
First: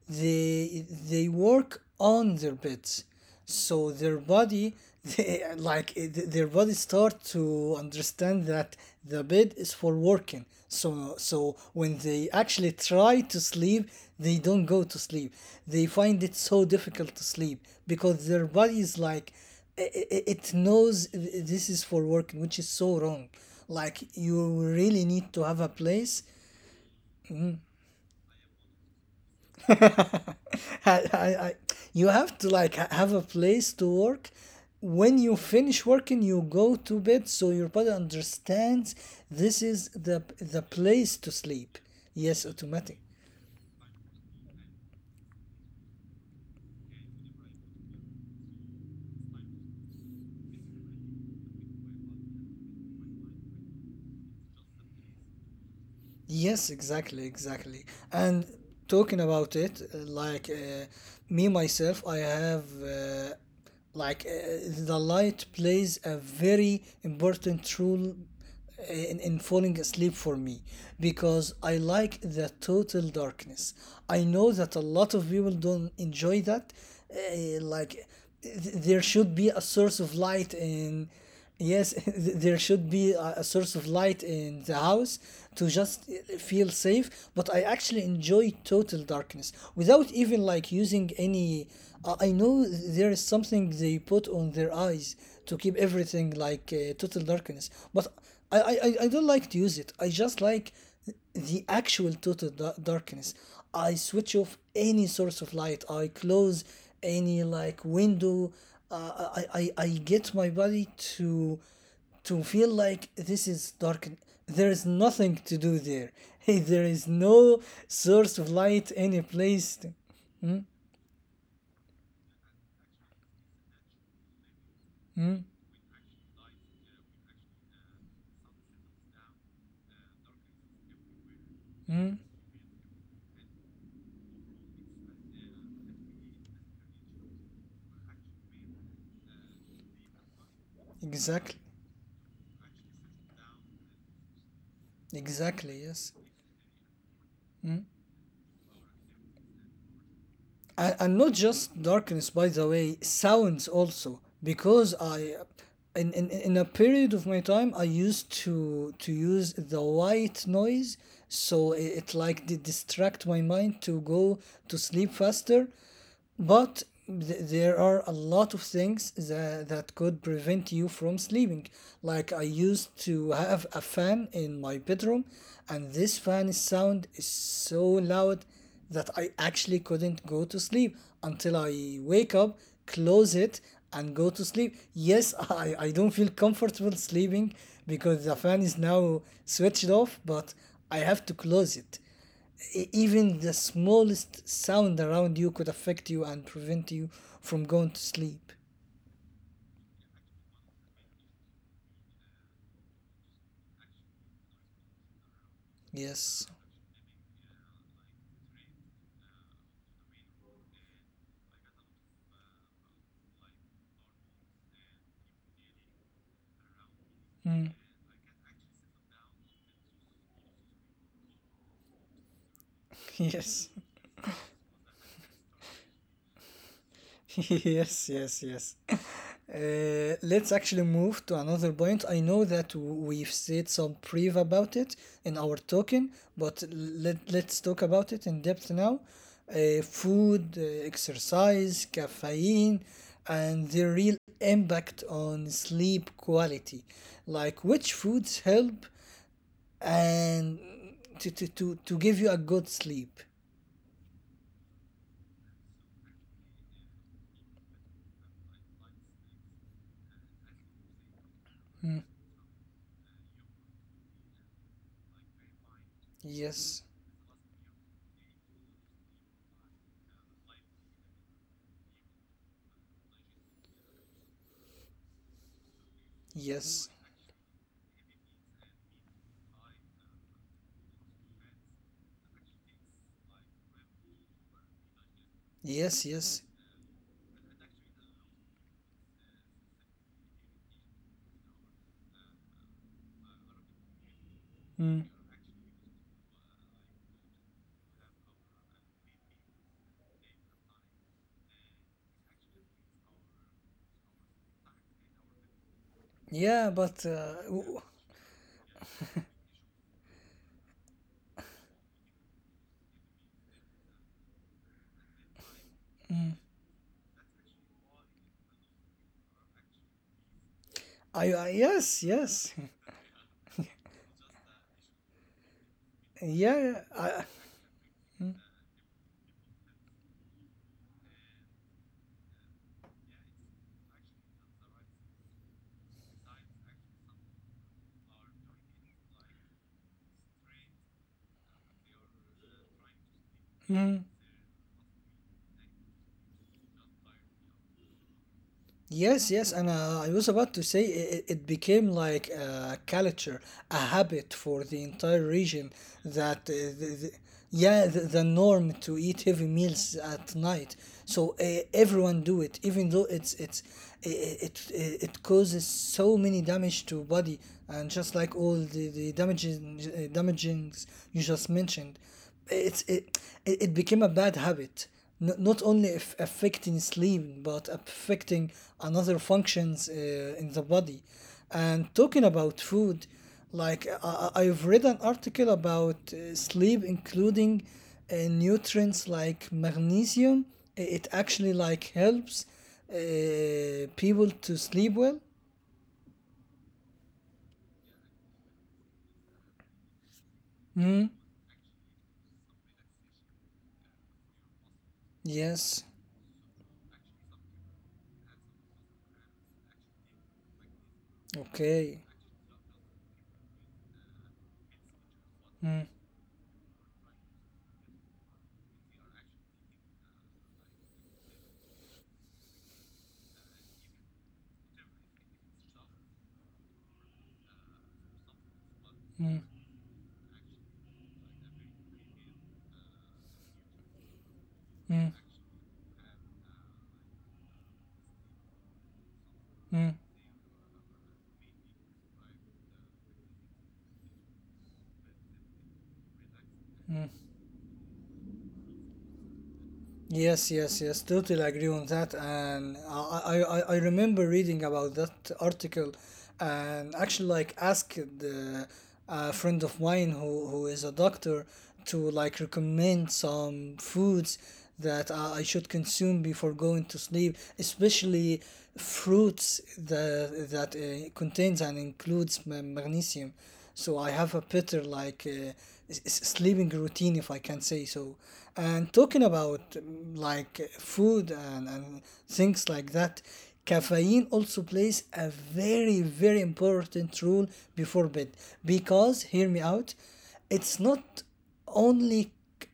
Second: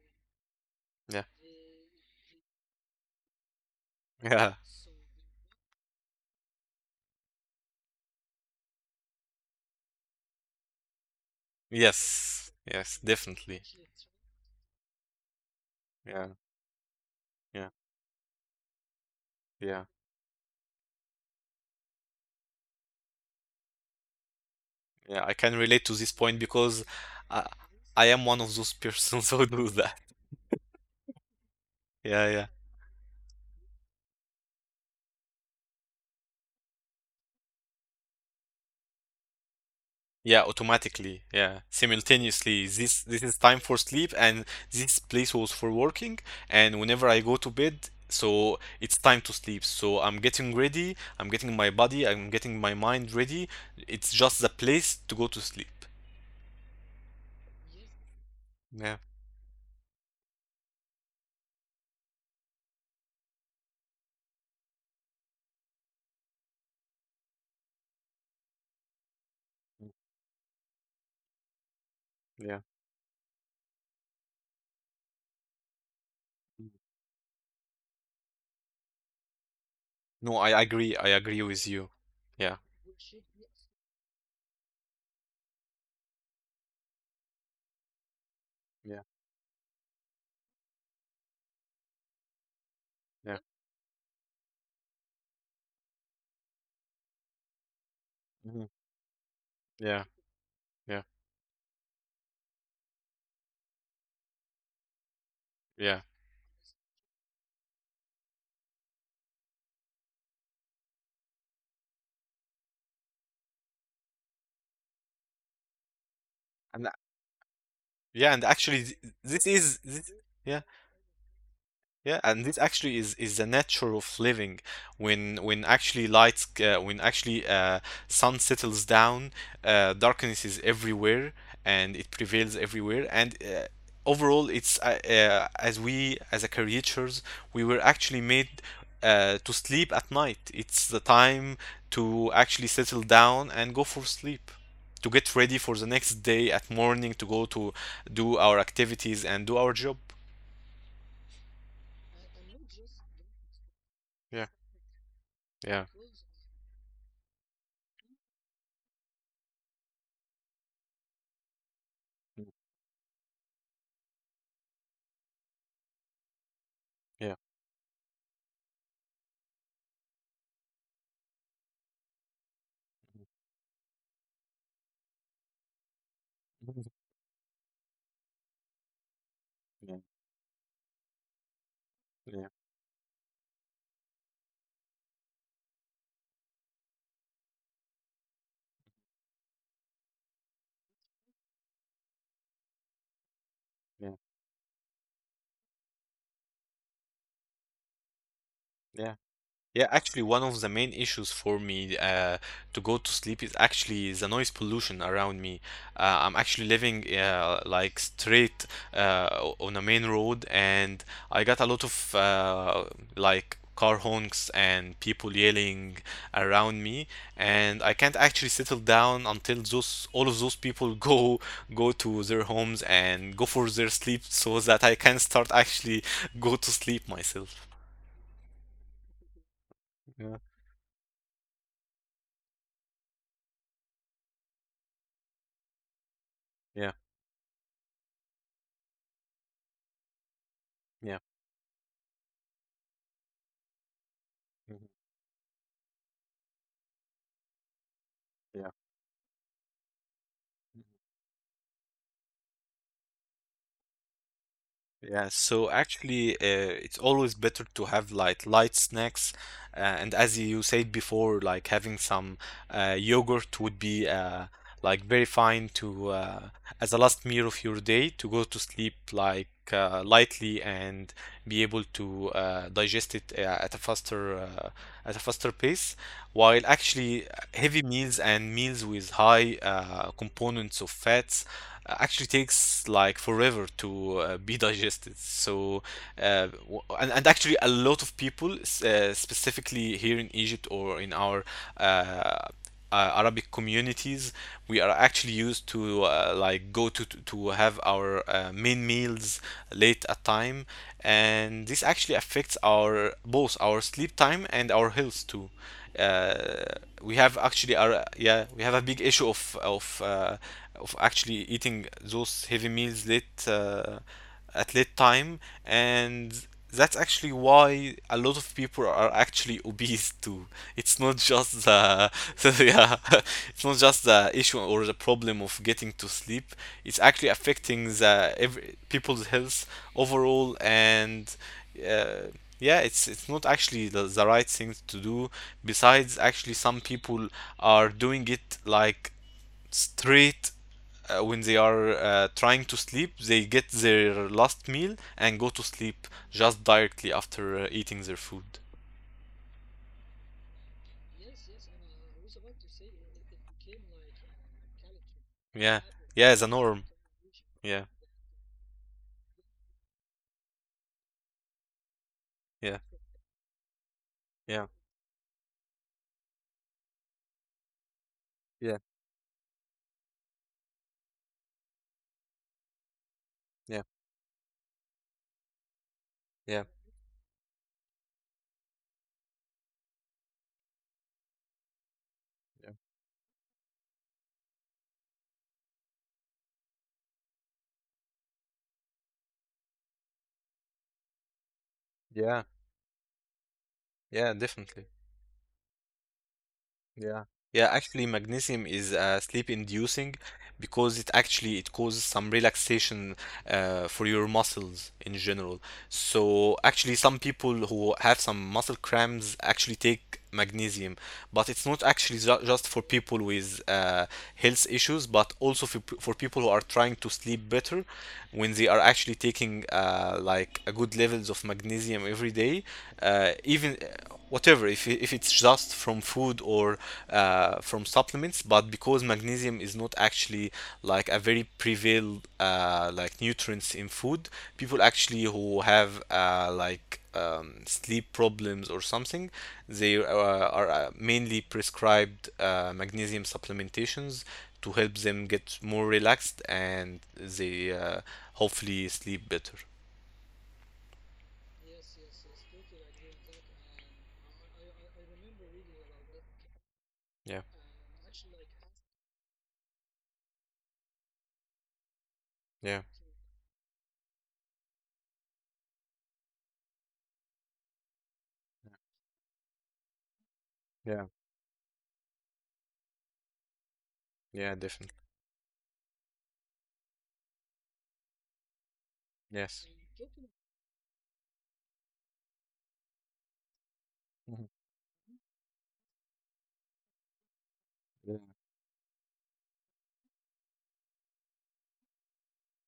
Speaker 2: yeah,
Speaker 1: they work on their beds, so their
Speaker 2: yeah.
Speaker 1: body, they, like their body start to understand that the bed is for working. So so when they
Speaker 2: Yes,
Speaker 1: actually
Speaker 2: yes,
Speaker 1: try to
Speaker 2: definitely.
Speaker 1: sleep, they don't go to sleep. They find
Speaker 2: Yeah,
Speaker 1: it so difficult to
Speaker 2: yeah,
Speaker 1: sleep because their body is like
Speaker 2: yeah,
Speaker 1: it knows this is for working, which is so wrong. Like you really
Speaker 2: yeah. I
Speaker 1: need to
Speaker 2: can
Speaker 1: have a
Speaker 2: relate to this
Speaker 1: place.
Speaker 2: point because I, I am one of those persons who do that.
Speaker 1: I, I, I, you
Speaker 2: Yeah, yeah.
Speaker 1: have to like have a place to work. When you finish working, you go to bed, so your body understands this is the
Speaker 2: Yeah,
Speaker 1: the
Speaker 2: automatically.
Speaker 1: place to
Speaker 2: Yeah,
Speaker 1: sleep. Yes,
Speaker 2: simultaneously.
Speaker 1: automatic.
Speaker 2: This is time for sleep, and this place was for working. And whenever I go to bed, so it's time to sleep. So I'm getting ready. I'm getting my body. I'm getting my mind ready. It's just the place to go to sleep.
Speaker 1: Yes, exactly, exactly. And
Speaker 2: Yeah,
Speaker 1: talking about it, me myself, I have like uh, the light plays a very important role in falling asleep for me because I like
Speaker 2: yeah.
Speaker 1: the total darkness. I know that a lot of people don't enjoy
Speaker 2: Mm.
Speaker 1: that. eh, like there should be a source of
Speaker 2: No, I
Speaker 1: light
Speaker 2: agree. I
Speaker 1: in,
Speaker 2: agree with you.
Speaker 1: yes,
Speaker 2: Yeah,
Speaker 1: there should be a source of light in the house to just feel safe, but I actually enjoy
Speaker 2: yeah,
Speaker 1: total darkness without even like using any. I know there
Speaker 2: yeah,
Speaker 1: is something they put on their eyes to keep everything like total darkness, but
Speaker 2: mhm,
Speaker 1: I don't like to use
Speaker 2: yeah,
Speaker 1: it. I just like
Speaker 2: yeah,
Speaker 1: the actual darkness. I switch off any source of
Speaker 2: yeah.
Speaker 1: light. I close any like window. Uh, I get my body to to feel like this is dark. There is nothing to do there. Hey,
Speaker 2: And a-
Speaker 1: there is no
Speaker 2: yeah, and
Speaker 1: source of
Speaker 2: actually,
Speaker 1: light any
Speaker 2: this is
Speaker 1: place.
Speaker 2: this.
Speaker 1: To.
Speaker 2: Yeah.
Speaker 1: Mm,
Speaker 2: Yeah, and this actually is the nature of living. When
Speaker 1: mm,
Speaker 2: actually lights when actually sun settles down, darkness is everywhere and it
Speaker 1: mm.
Speaker 2: prevails everywhere. And overall, it's as we as a creatures, we were actually made to sleep at night. It's the time
Speaker 1: Exactly.
Speaker 2: to actually settle down and go for sleep, to get ready for the
Speaker 1: Exactly.
Speaker 2: next
Speaker 1: Yes.
Speaker 2: day at morning to go to
Speaker 1: Hmm?
Speaker 2: do our activities and do our job.
Speaker 1: And not just darkness, by the way, sounds also,
Speaker 2: Yeah,
Speaker 1: because I,
Speaker 2: yeah,
Speaker 1: in a period of my time I used to use the white noise, so it like did distract my mind to go to sleep faster. But
Speaker 2: yeah.
Speaker 1: there are a lot of things that, that could prevent you from sleeping. Like I used to have a fan in my bedroom, and this fan
Speaker 2: Mhm.
Speaker 1: sound is so loud that I
Speaker 2: Yeah,
Speaker 1: actually couldn't go to sleep until I
Speaker 2: yeah,
Speaker 1: wake up, close it, and go to sleep. Yes, I don't feel comfortable sleeping because the fan is now switched off, but I have to close it. Even
Speaker 2: yeah,
Speaker 1: the smallest sound around you could affect you and prevent you from going to
Speaker 2: yeah.
Speaker 1: sleep.
Speaker 2: Yeah, actually, one of the main issues for me to go to sleep is actually the noise pollution around me. I'm actually living
Speaker 1: Yes.
Speaker 2: like straight on a main road, and I got a lot of like car honks and people yelling around me, and I can't
Speaker 1: Mm.
Speaker 2: actually settle down until those all of those people go go to their homes and go for their sleep,
Speaker 1: Yes.
Speaker 2: so that I can start actually go to sleep myself.
Speaker 1: Yes, yes, yes.
Speaker 2: Yeah,
Speaker 1: Let's actually move to another point. I know that we've said some brief about it in our talking,
Speaker 2: yeah,
Speaker 1: but let's talk about it in depth now. Food, exercise, caffeine, and the
Speaker 2: yeah.
Speaker 1: real impact on sleep quality. Like which
Speaker 2: Yeah.
Speaker 1: foods help and to give you a good sleep.
Speaker 2: Yeah, so actually, it's always better to have like light snacks, and as you said before, like having some
Speaker 1: Hmm.
Speaker 2: yogurt would be like very fine to as a last
Speaker 1: Yes,
Speaker 2: meal of your day to go to sleep like lightly and be able to digest it at a faster pace. While actually,
Speaker 1: yes,
Speaker 2: heavy meals and meals with high components of fats actually takes like forever to be digested. So,
Speaker 1: yes, yes.
Speaker 2: and actually, a lot of people, specifically here in Egypt, or in our uh, uh, Arabic communities, we are actually
Speaker 1: Hmm.
Speaker 2: used to like go to have our main meals late at time, and this actually affects our both our sleep time and our health too. uh,
Speaker 1: Yeah,
Speaker 2: we have
Speaker 1: but
Speaker 2: actually our yeah, we have a big issue of of actually eating those heavy meals late at late time, and that's actually why a lot of people are actually obese too. It's not just
Speaker 1: I
Speaker 2: the,
Speaker 1: yes,
Speaker 2: the yeah,
Speaker 1: yes,
Speaker 2: It's not just the issue or the problem of getting to sleep, it's
Speaker 1: yeah,
Speaker 2: actually
Speaker 1: I,
Speaker 2: affecting the every, people's health overall, and yeah, it's not actually the right thing to do. Besides, actually, some people are doing it like straight when they are trying to sleep. They get their
Speaker 1: mm,
Speaker 2: last meal and go to sleep just directly after eating their food.
Speaker 1: yes, yes, and I was about to say it, it became like a culture, a habit for the entire
Speaker 2: Yeah,
Speaker 1: region
Speaker 2: yeah, the norm.
Speaker 1: that
Speaker 2: Yeah,
Speaker 1: yeah, the norm to eat heavy meals at night. So everyone
Speaker 2: yeah,
Speaker 1: do it, even though it's it's i-
Speaker 2: yeah,
Speaker 1: i- it I- it causes so many damage to body, and just
Speaker 2: yeah,
Speaker 1: like all the damaging damagings you just mentioned. It's it
Speaker 2: yeah,
Speaker 1: it It became a bad habit. N- not only if
Speaker 2: yeah,
Speaker 1: affecting sleep but affecting another functions in the body. And talking about food, like I've read an article about sleep, including nutrients like magnesium. It actually like
Speaker 2: yeah,
Speaker 1: helps
Speaker 2: yeah,
Speaker 1: people to
Speaker 2: definitely.
Speaker 1: sleep well.
Speaker 2: Yeah. Yeah, actually, magnesium is sleep-inducing because
Speaker 1: Mm,
Speaker 2: it causes some relaxation for your muscles in general.
Speaker 1: yes.
Speaker 2: So actually, some people who have some muscle cramps actually take magnesium, but it's not
Speaker 1: Okay.
Speaker 2: actually just for people with health issues, but also for,
Speaker 1: Mm,
Speaker 2: for people who are trying to sleep better when they are actually taking like a good levels of magnesium every day, even whatever if it's just from food or from supplements, but because
Speaker 1: mm,
Speaker 2: magnesium is not actually like a very prevalent like nutrients in food, people
Speaker 1: mm,
Speaker 2: actually who have sleep problems or something, they are mainly prescribed magnesium supplementations to help them get more relaxed, and
Speaker 1: mm.
Speaker 2: they hopefully sleep better.
Speaker 1: Yes, yes, yes, totally agree on that. And I remember reading about that article and actually
Speaker 2: Yeah,
Speaker 1: like asked a friend of mine who is a doctor to like
Speaker 2: yeah,
Speaker 1: recommend some foods that I should consume before going to sleep, especially fruits that
Speaker 2: yeah,
Speaker 1: contains and includes magnesium. So I have a
Speaker 2: yeah,
Speaker 1: better
Speaker 2: definitely.
Speaker 1: like sleeping routine, if I can say so. And talking
Speaker 2: Yes.
Speaker 1: about like food and things like that, caffeine
Speaker 2: Mhm.
Speaker 1: also plays a very very important role before bed because hear me out, it's not only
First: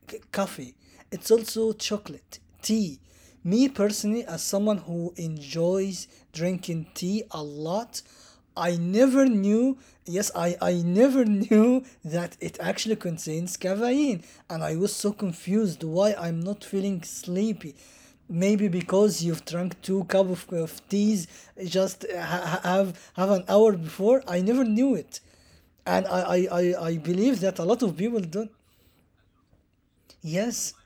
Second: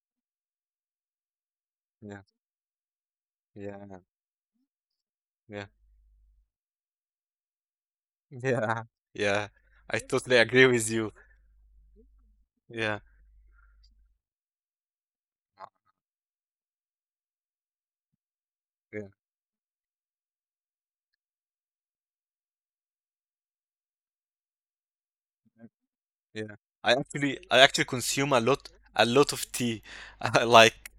Speaker 1: c- coffee. It's also
Speaker 2: Yeah,
Speaker 1: chocolate, tea. Me
Speaker 2: yeah, yeah,
Speaker 1: personally, as someone who
Speaker 2: yeah,
Speaker 1: enjoys drinking tea a lot, I
Speaker 2: yeah.
Speaker 1: never
Speaker 2: Yeah,
Speaker 1: knew,
Speaker 2: I
Speaker 1: yes,
Speaker 2: totally
Speaker 1: I,
Speaker 2: agree
Speaker 1: I
Speaker 2: with you.
Speaker 1: never knew that it
Speaker 2: Yeah.
Speaker 1: actually contains caffeine. And I was so confused why I'm not feeling sleepy maybe because you've drunk two cup of teas just have an hour before. I never knew it. And I, I
Speaker 2: Yeah,
Speaker 1: i
Speaker 2: I
Speaker 1: i
Speaker 2: actually
Speaker 1: believe
Speaker 2: I
Speaker 1: that a
Speaker 2: actually
Speaker 1: lot of people
Speaker 2: consume a
Speaker 1: don't.
Speaker 2: lot a lot of tea.
Speaker 1: Yes,
Speaker 2: Like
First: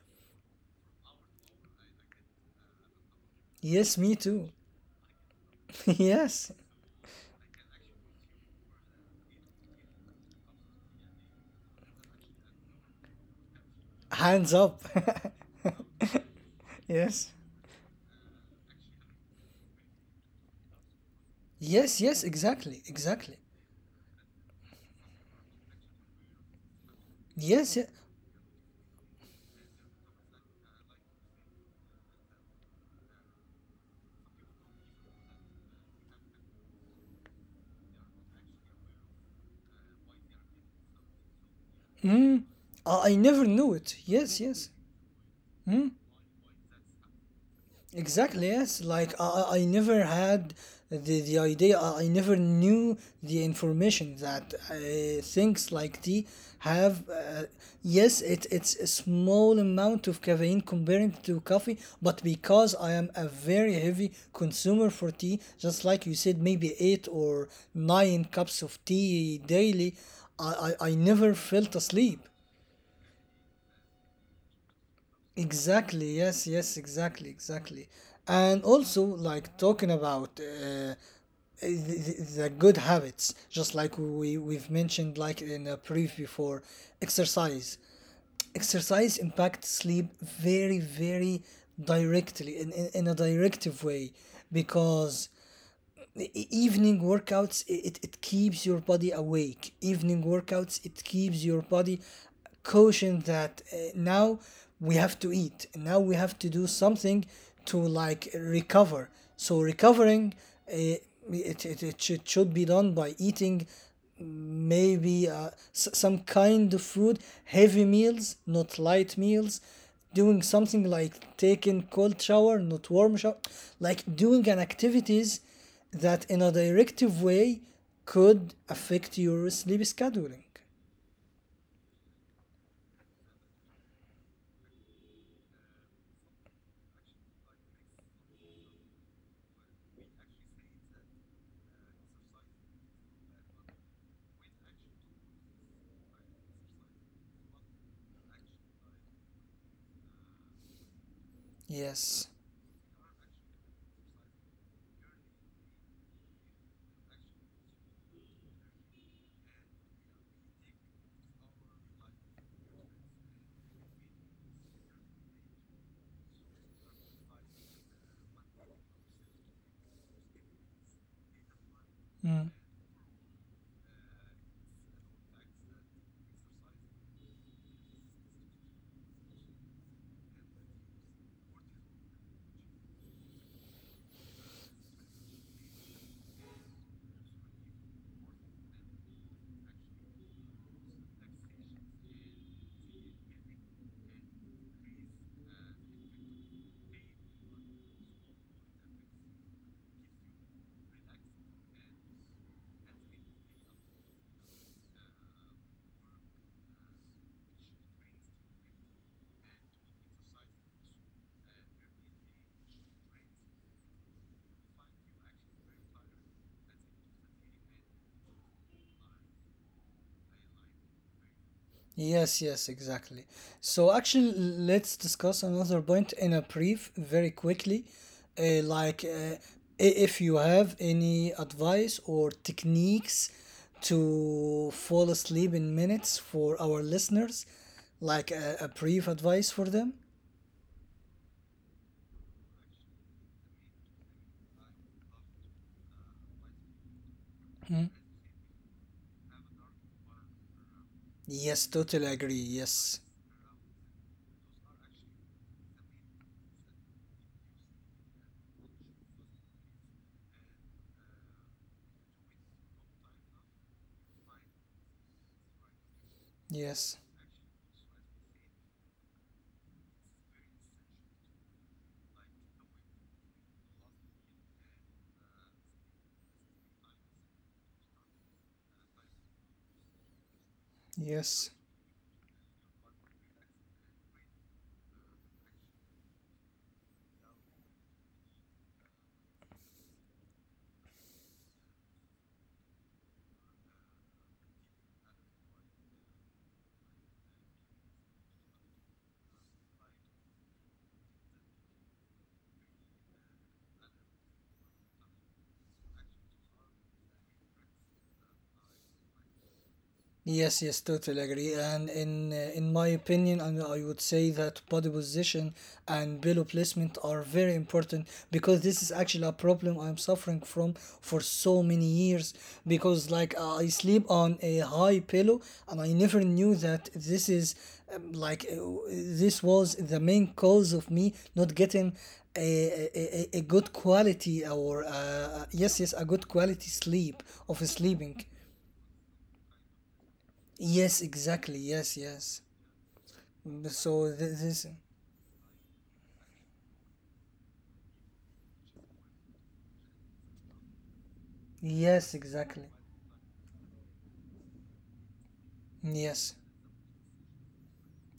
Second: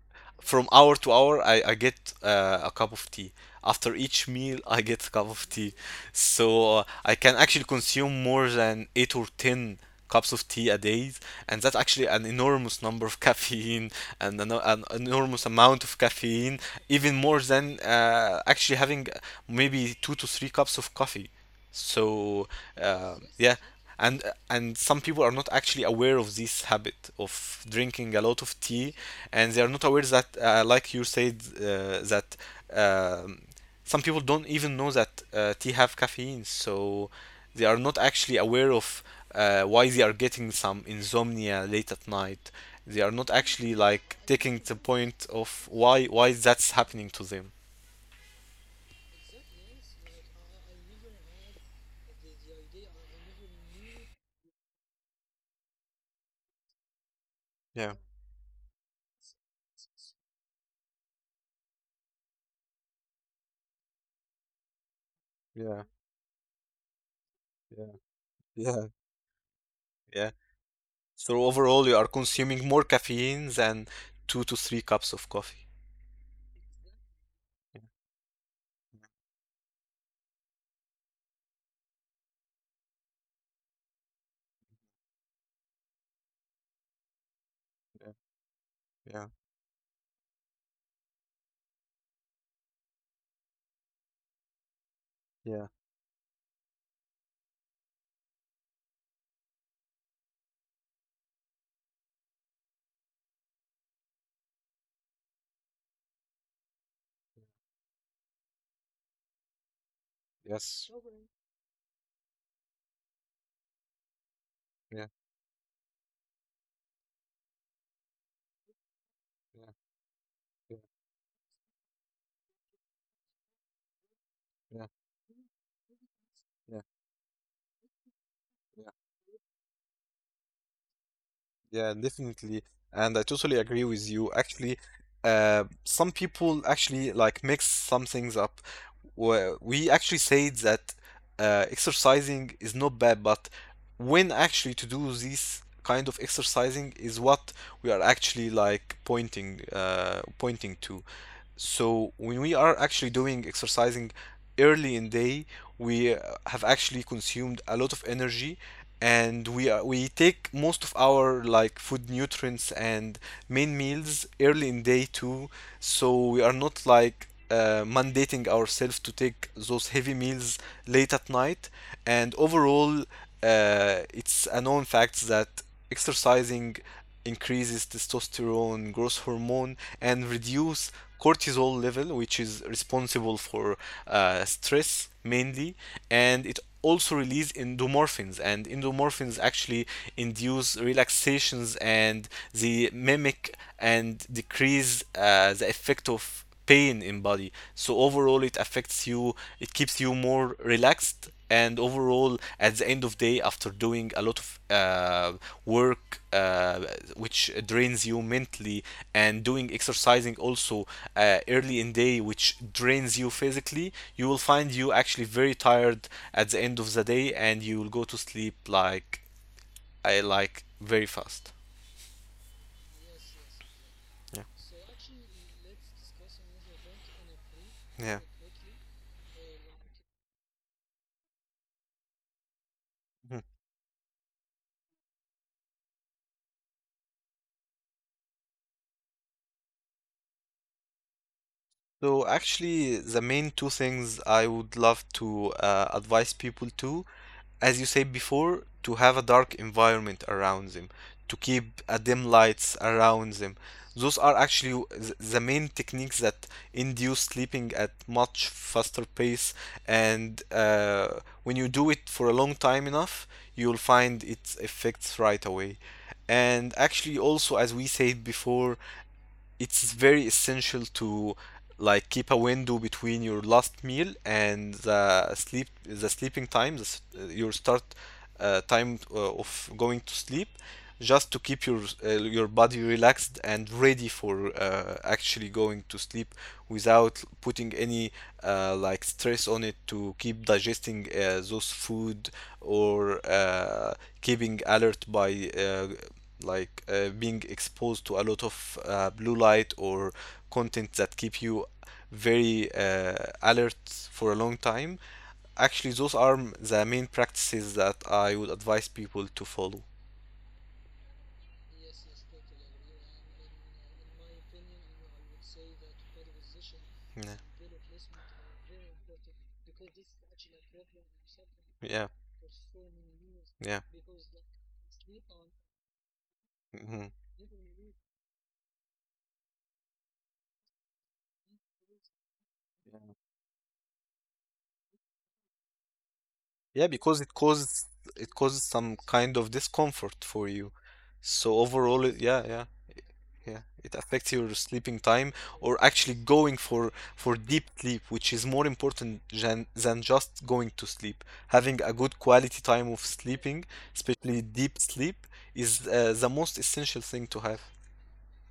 Speaker 2: from hour to hour, I get a cup of tea. After
Speaker 1: yes, me
Speaker 2: each
Speaker 1: too.
Speaker 2: meal, I get a cup of tea.
Speaker 1: yes,
Speaker 2: So I can actually consume more than eight or ten cups of tea a day, and that's actually an enormous number of caffeine and an,
Speaker 1: hands up.
Speaker 2: an enormous amount of caffeine, even
Speaker 1: yes,
Speaker 2: more than actually having maybe two to three cups of coffee.
Speaker 1: yes, yes,
Speaker 2: So
Speaker 1: exactly,
Speaker 2: uh,
Speaker 1: exactly.
Speaker 2: yeah, and and some people are not actually aware of this habit of
Speaker 1: Yes, yeah.
Speaker 2: drinking a lot of tea, and they are not aware that, like you said, that um, some people don't even know that tea have caffeine, so they are not actually aware of why they are getting some insomnia late at
Speaker 1: Mm.
Speaker 2: night. They are
Speaker 1: I
Speaker 2: not
Speaker 1: never
Speaker 2: actually
Speaker 1: knew it.
Speaker 2: like
Speaker 1: Yes,
Speaker 2: taking the
Speaker 1: yes.
Speaker 2: point of
Speaker 1: Mm.
Speaker 2: why that's happening to them.
Speaker 1: Exactly, yes. Like I never had the idea, I never knew the information that things like tea have.
Speaker 2: Yeah,
Speaker 1: Yes, it's a small amount of caffeine comparing to coffee, but because I am a very heavy consumer for tea,
Speaker 2: yeah,
Speaker 1: just like you said, maybe eight or
Speaker 2: yeah,
Speaker 1: nine cups
Speaker 2: yeah,
Speaker 1: of tea daily,
Speaker 2: yeah.
Speaker 1: I
Speaker 2: So
Speaker 1: never
Speaker 2: overall,
Speaker 1: felt
Speaker 2: you are
Speaker 1: asleep.
Speaker 2: consuming more caffeine than two to three cups of coffee.
Speaker 1: Exactly, yes, yes, exactly, exactly. And also, like talking about the good habits, just like we've mentioned, like in a brief before, exercise.
Speaker 2: Yeah, yeah,
Speaker 1: Exercise impacts sleep very, very directly, in a directive way, because
Speaker 2: yeah,
Speaker 1: evening workouts it keeps your body awake. Evening workouts, it keeps your body cautioned that now we have to eat, now we have to do something to like recover. So recovering,
Speaker 2: yes,
Speaker 1: uh, it should be done by eating
Speaker 2: yeah,
Speaker 1: maybe some kind of food, heavy meals not light meals, doing
Speaker 2: yeah,
Speaker 1: something like taking cold shower not warm shower, like doing an
Speaker 2: yeah,
Speaker 1: activities that in a
Speaker 2: yeah,
Speaker 1: directive way could
Speaker 2: yeah.
Speaker 1: affect your sleep scheduling.
Speaker 2: Yeah, definitely. And I totally agree with you. Actually, some people actually like mix some things up. We actually say that exercising is not bad, but when actually to do this kind of exercising is what we are actually like pointing to. So
Speaker 1: Yes.
Speaker 2: when we are actually doing exercising early in day, we have actually consumed a lot of energy, and we take most of our like food nutrients and main meals early in day two, so we are not like mandating ourselves to take those heavy meals late at night. And
Speaker 1: Mm.
Speaker 2: overall, it's a known fact that exercising increases testosterone growth hormone and reduce cortisol level, which is responsible for stress mainly, and it also release endomorphins, and endomorphins actually induce relaxations, and they mimic and decrease the effect of pain in body. So overall it affects you, it keeps you more relaxed, and overall at the end of day, after doing a lot of uh, work, uh, which drains you mentally, and doing exercising also early in day, which drains you physically, you will find you actually very tired at the end of the day, and you will go to sleep like I like very fast.
Speaker 1: Yes, yes, exactly. So
Speaker 2: Yeah,
Speaker 1: actually, let's discuss another point in a brief, very quickly.
Speaker 2: yeah.
Speaker 1: Like, if you have any advice or techniques to fall asleep in minutes for our listeners, like a brief advice for them.
Speaker 2: So actually, the main two things I would love to advise people to, as you said
Speaker 1: Mm.
Speaker 2: before, to have a dark environment around them, to keep
Speaker 1: Yes,
Speaker 2: a
Speaker 1: totally
Speaker 2: dim
Speaker 1: agree.
Speaker 2: lights
Speaker 1: Yes,
Speaker 2: around them. Those are actually the main techniques that induce sleeping at much faster pace, and when you do it for a long time enough, you'll find its effects right away. And actually,
Speaker 1: yes,
Speaker 2: also as we said before, it's very essential to like keep a window between your last meal and the sleep the sleeping time the, s- your start time of going to sleep, just to keep
Speaker 1: yes.
Speaker 2: your body relaxed and ready for actually going to sleep without putting any like stress on it to keep digesting those food or keeping alert by being exposed to a lot of blue light or content that keep you very alert for a long time. Actually those are the main practices that I would advise people to follow.
Speaker 1: Yes, yes, totally agree. And in my opinion, and I would say that body position and pillow
Speaker 2: Yeah,
Speaker 1: placement are very important because this is actually a problem I'm suffering from for so
Speaker 2: yeah,
Speaker 1: many years. Because like
Speaker 2: yeah,
Speaker 1: I sleep on a high pillow, and I never knew
Speaker 2: mhm.
Speaker 1: that this is like this was the main cause of me not getting a good quality or yes, yes, a good
Speaker 2: Yeah,
Speaker 1: quality
Speaker 2: because it
Speaker 1: sleep
Speaker 2: causes
Speaker 1: of
Speaker 2: it
Speaker 1: sleeping.
Speaker 2: causes some kind of discomfort for you.
Speaker 1: Yes,
Speaker 2: So
Speaker 1: exactly.
Speaker 2: overall
Speaker 1: Yes,
Speaker 2: yeah, yeah.
Speaker 1: yes.
Speaker 2: Yeah, it affects your
Speaker 1: So
Speaker 2: sleeping
Speaker 1: this,
Speaker 2: time, or actually going for deep sleep, which is more important than just going to sleep. Having a good
Speaker 1: yes,
Speaker 2: quality time
Speaker 1: exactly.
Speaker 2: of sleeping, especially deep sleep, is the most
Speaker 1: Yes,
Speaker 2: essential thing to have.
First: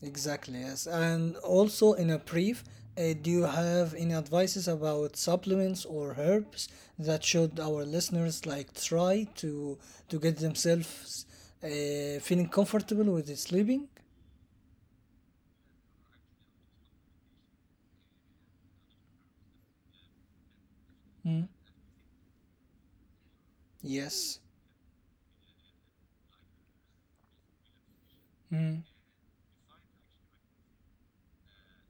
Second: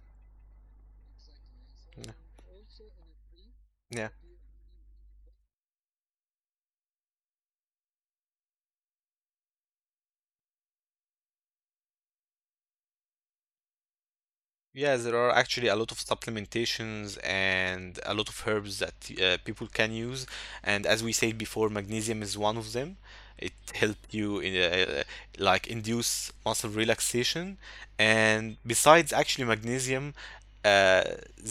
Speaker 1: exactly. Yes, and also in
Speaker 2: Yeah.
Speaker 1: a brief, do you have any
Speaker 2: Yeah.
Speaker 1: advices about supplements or herbs that should our listeners like try to get themselves feeling comfortable with sleeping?
Speaker 2: Yeah, there are actually a lot of supplementations and a lot of herbs that people can use, and as
Speaker 1: Mm.
Speaker 2: we said before, magnesium is one of them. It helps
Speaker 1: Yes.
Speaker 2: you in like induce muscle relaxation,
Speaker 1: Mm.
Speaker 2: and besides actually magnesium, uh,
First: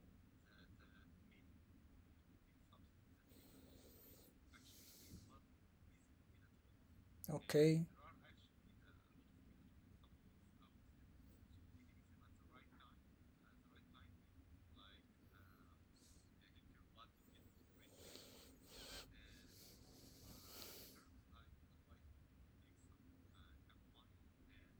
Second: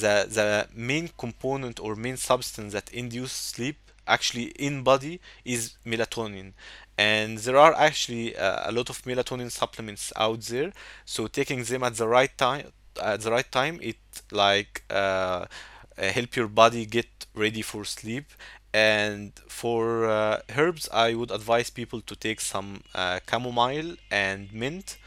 Speaker 2: the main component or main substance that induce sleep actually in body is melatonin, and there are
Speaker 1: Okay.
Speaker 2: actually a lot of melatonin supplements out there, so taking them at the right time, at the right time, it like uh, help your body get ready for sleep. And for herbs, I would advise people to take some chamomile and mint.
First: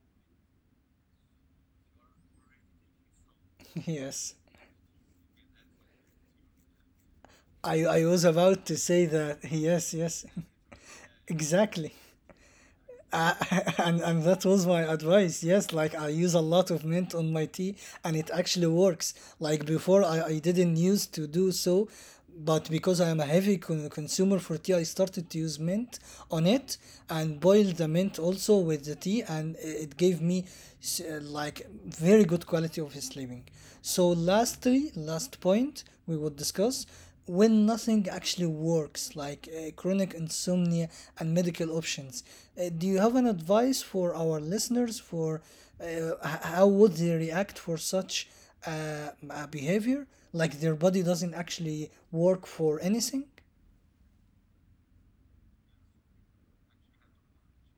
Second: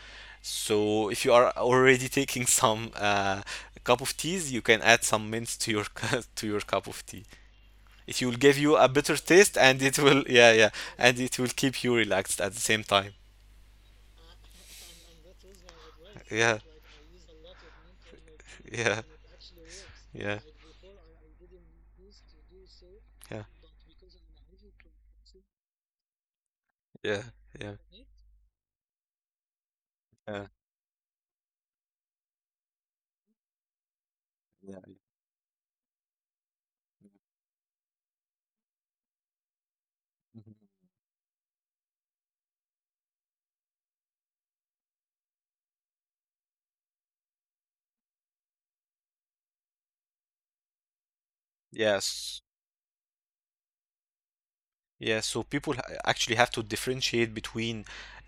Speaker 2: So if you are already taking some cup of
Speaker 1: Yes.
Speaker 2: teas, you can add some mint to your to your cup of tea.
Speaker 1: I
Speaker 2: It
Speaker 1: was
Speaker 2: will give
Speaker 1: about
Speaker 2: you
Speaker 1: to
Speaker 2: a
Speaker 1: say
Speaker 2: better
Speaker 1: that.
Speaker 2: taste, and
Speaker 1: Yes.
Speaker 2: it will
Speaker 1: Yes.
Speaker 2: yeah, yeah, and it will keep you
Speaker 1: Exactly.
Speaker 2: relaxed at the same time.
Speaker 1: Uh, and that was my advice. Yes, like I use a
Speaker 2: Yeah,
Speaker 1: lot of mint on my tea, and it actually
Speaker 2: yeah,
Speaker 1: works. Like before,
Speaker 2: yeah,
Speaker 1: I,
Speaker 2: yeah,
Speaker 1: I didn't use to do so, but because I am a heavy consumer for tea, I started to use mint on it
Speaker 2: yeah, yeah, yeah,
Speaker 1: and boiled the mint also with the tea, and it gave me like very good quality of sleeping. So
Speaker 2: yeah.
Speaker 1: lastly, last point we would discuss when nothing actually works, like chronic
Speaker 2: Mhm.
Speaker 1: insomnia and medical options. Do you have an advice for our listeners for how would they react for such a behavior? Like their body doesn't
Speaker 2: Yes.
Speaker 1: actually work for anything?
Speaker 2: Yeah, so people actually have to differentiate between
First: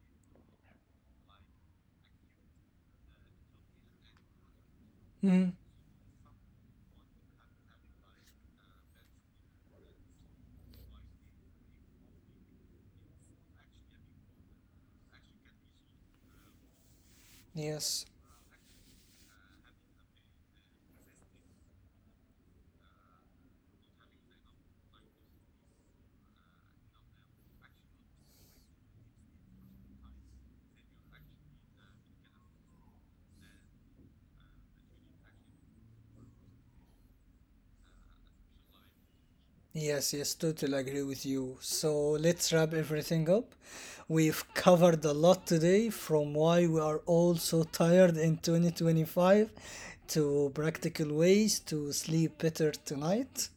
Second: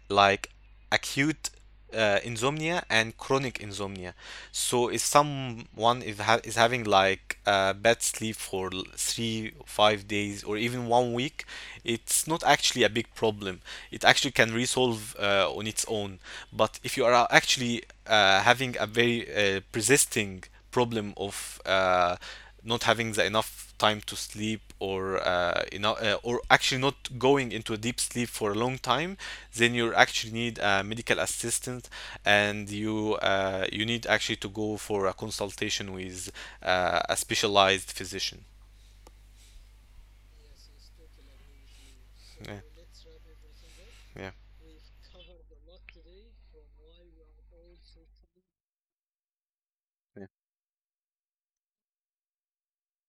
Speaker 2: like acute insomnia and chronic insomnia. So if
Speaker 1: Mm,
Speaker 2: someone is ha is having like bad sleep for three, 5 days, or even 1 week, it's not actually a big problem. It actually can resolve on its own. But if you are
Speaker 1: yes.
Speaker 2: actually having a very persisting problem of not having the enough time to sleep, or or actually not going into a deep sleep for a long time, then you actually need a medical assistant, and you need actually to go for a consultation with a specialized physician.
Speaker 1: Yes, yes, totally agree with you. So let's wrap
Speaker 2: Yeah,
Speaker 1: everything up. We've
Speaker 2: yeah.
Speaker 1: covered a lot today from why we are all so tired in 2025 to practical ways to sleep better tonight.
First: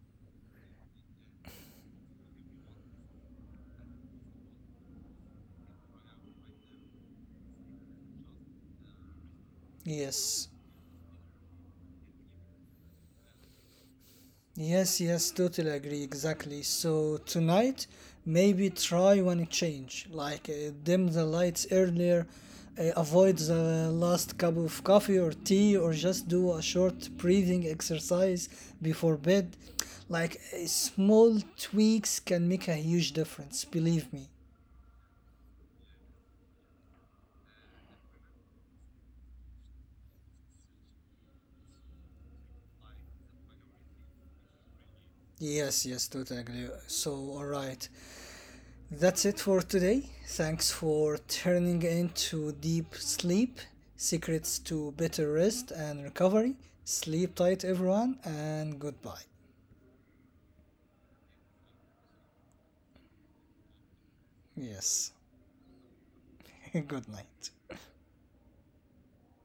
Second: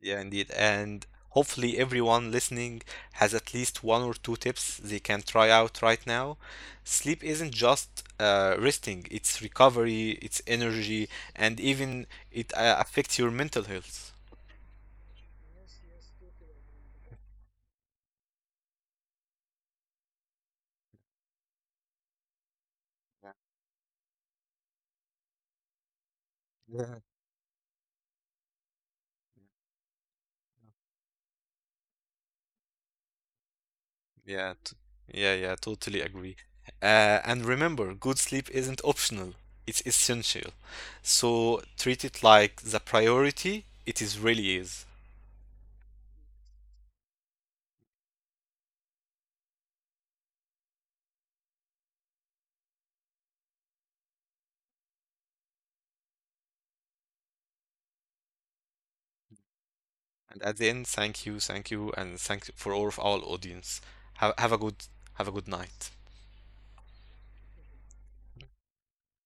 Speaker 2: Yeah, indeed. And hopefully, everyone listening has at least one or two tips they can try out right now. Sleep isn't just resting, it's recovery,
Speaker 1: Yes.
Speaker 2: it's energy, and even it affects your mental health.
Speaker 1: Yes, yes, totally agree. Exactly. So tonight, maybe try one change, like dim the lights earlier, avoid the last cup of coffee or tea, or just do a short
Speaker 2: Yeah.
Speaker 1: breathing exercise before bed. Like small tweaks can make a huge difference. Believe me.
Speaker 2: Yeah, t- yeah, yeah, totally agree. And remember, good sleep isn't optional, it's essential. So treat it like the priority it is really is.
Speaker 1: Yes, yes, totally agree. So, all right. That's it for today. Thanks for turning into Deep Sleep Secrets to Better Rest and Recovery. Sleep tight, everyone, and goodbye.
Speaker 2: And at the end, thank you, and thank for all of our audience. Have a good
Speaker 1: Yes,
Speaker 2: have a good night.
Speaker 1: good night.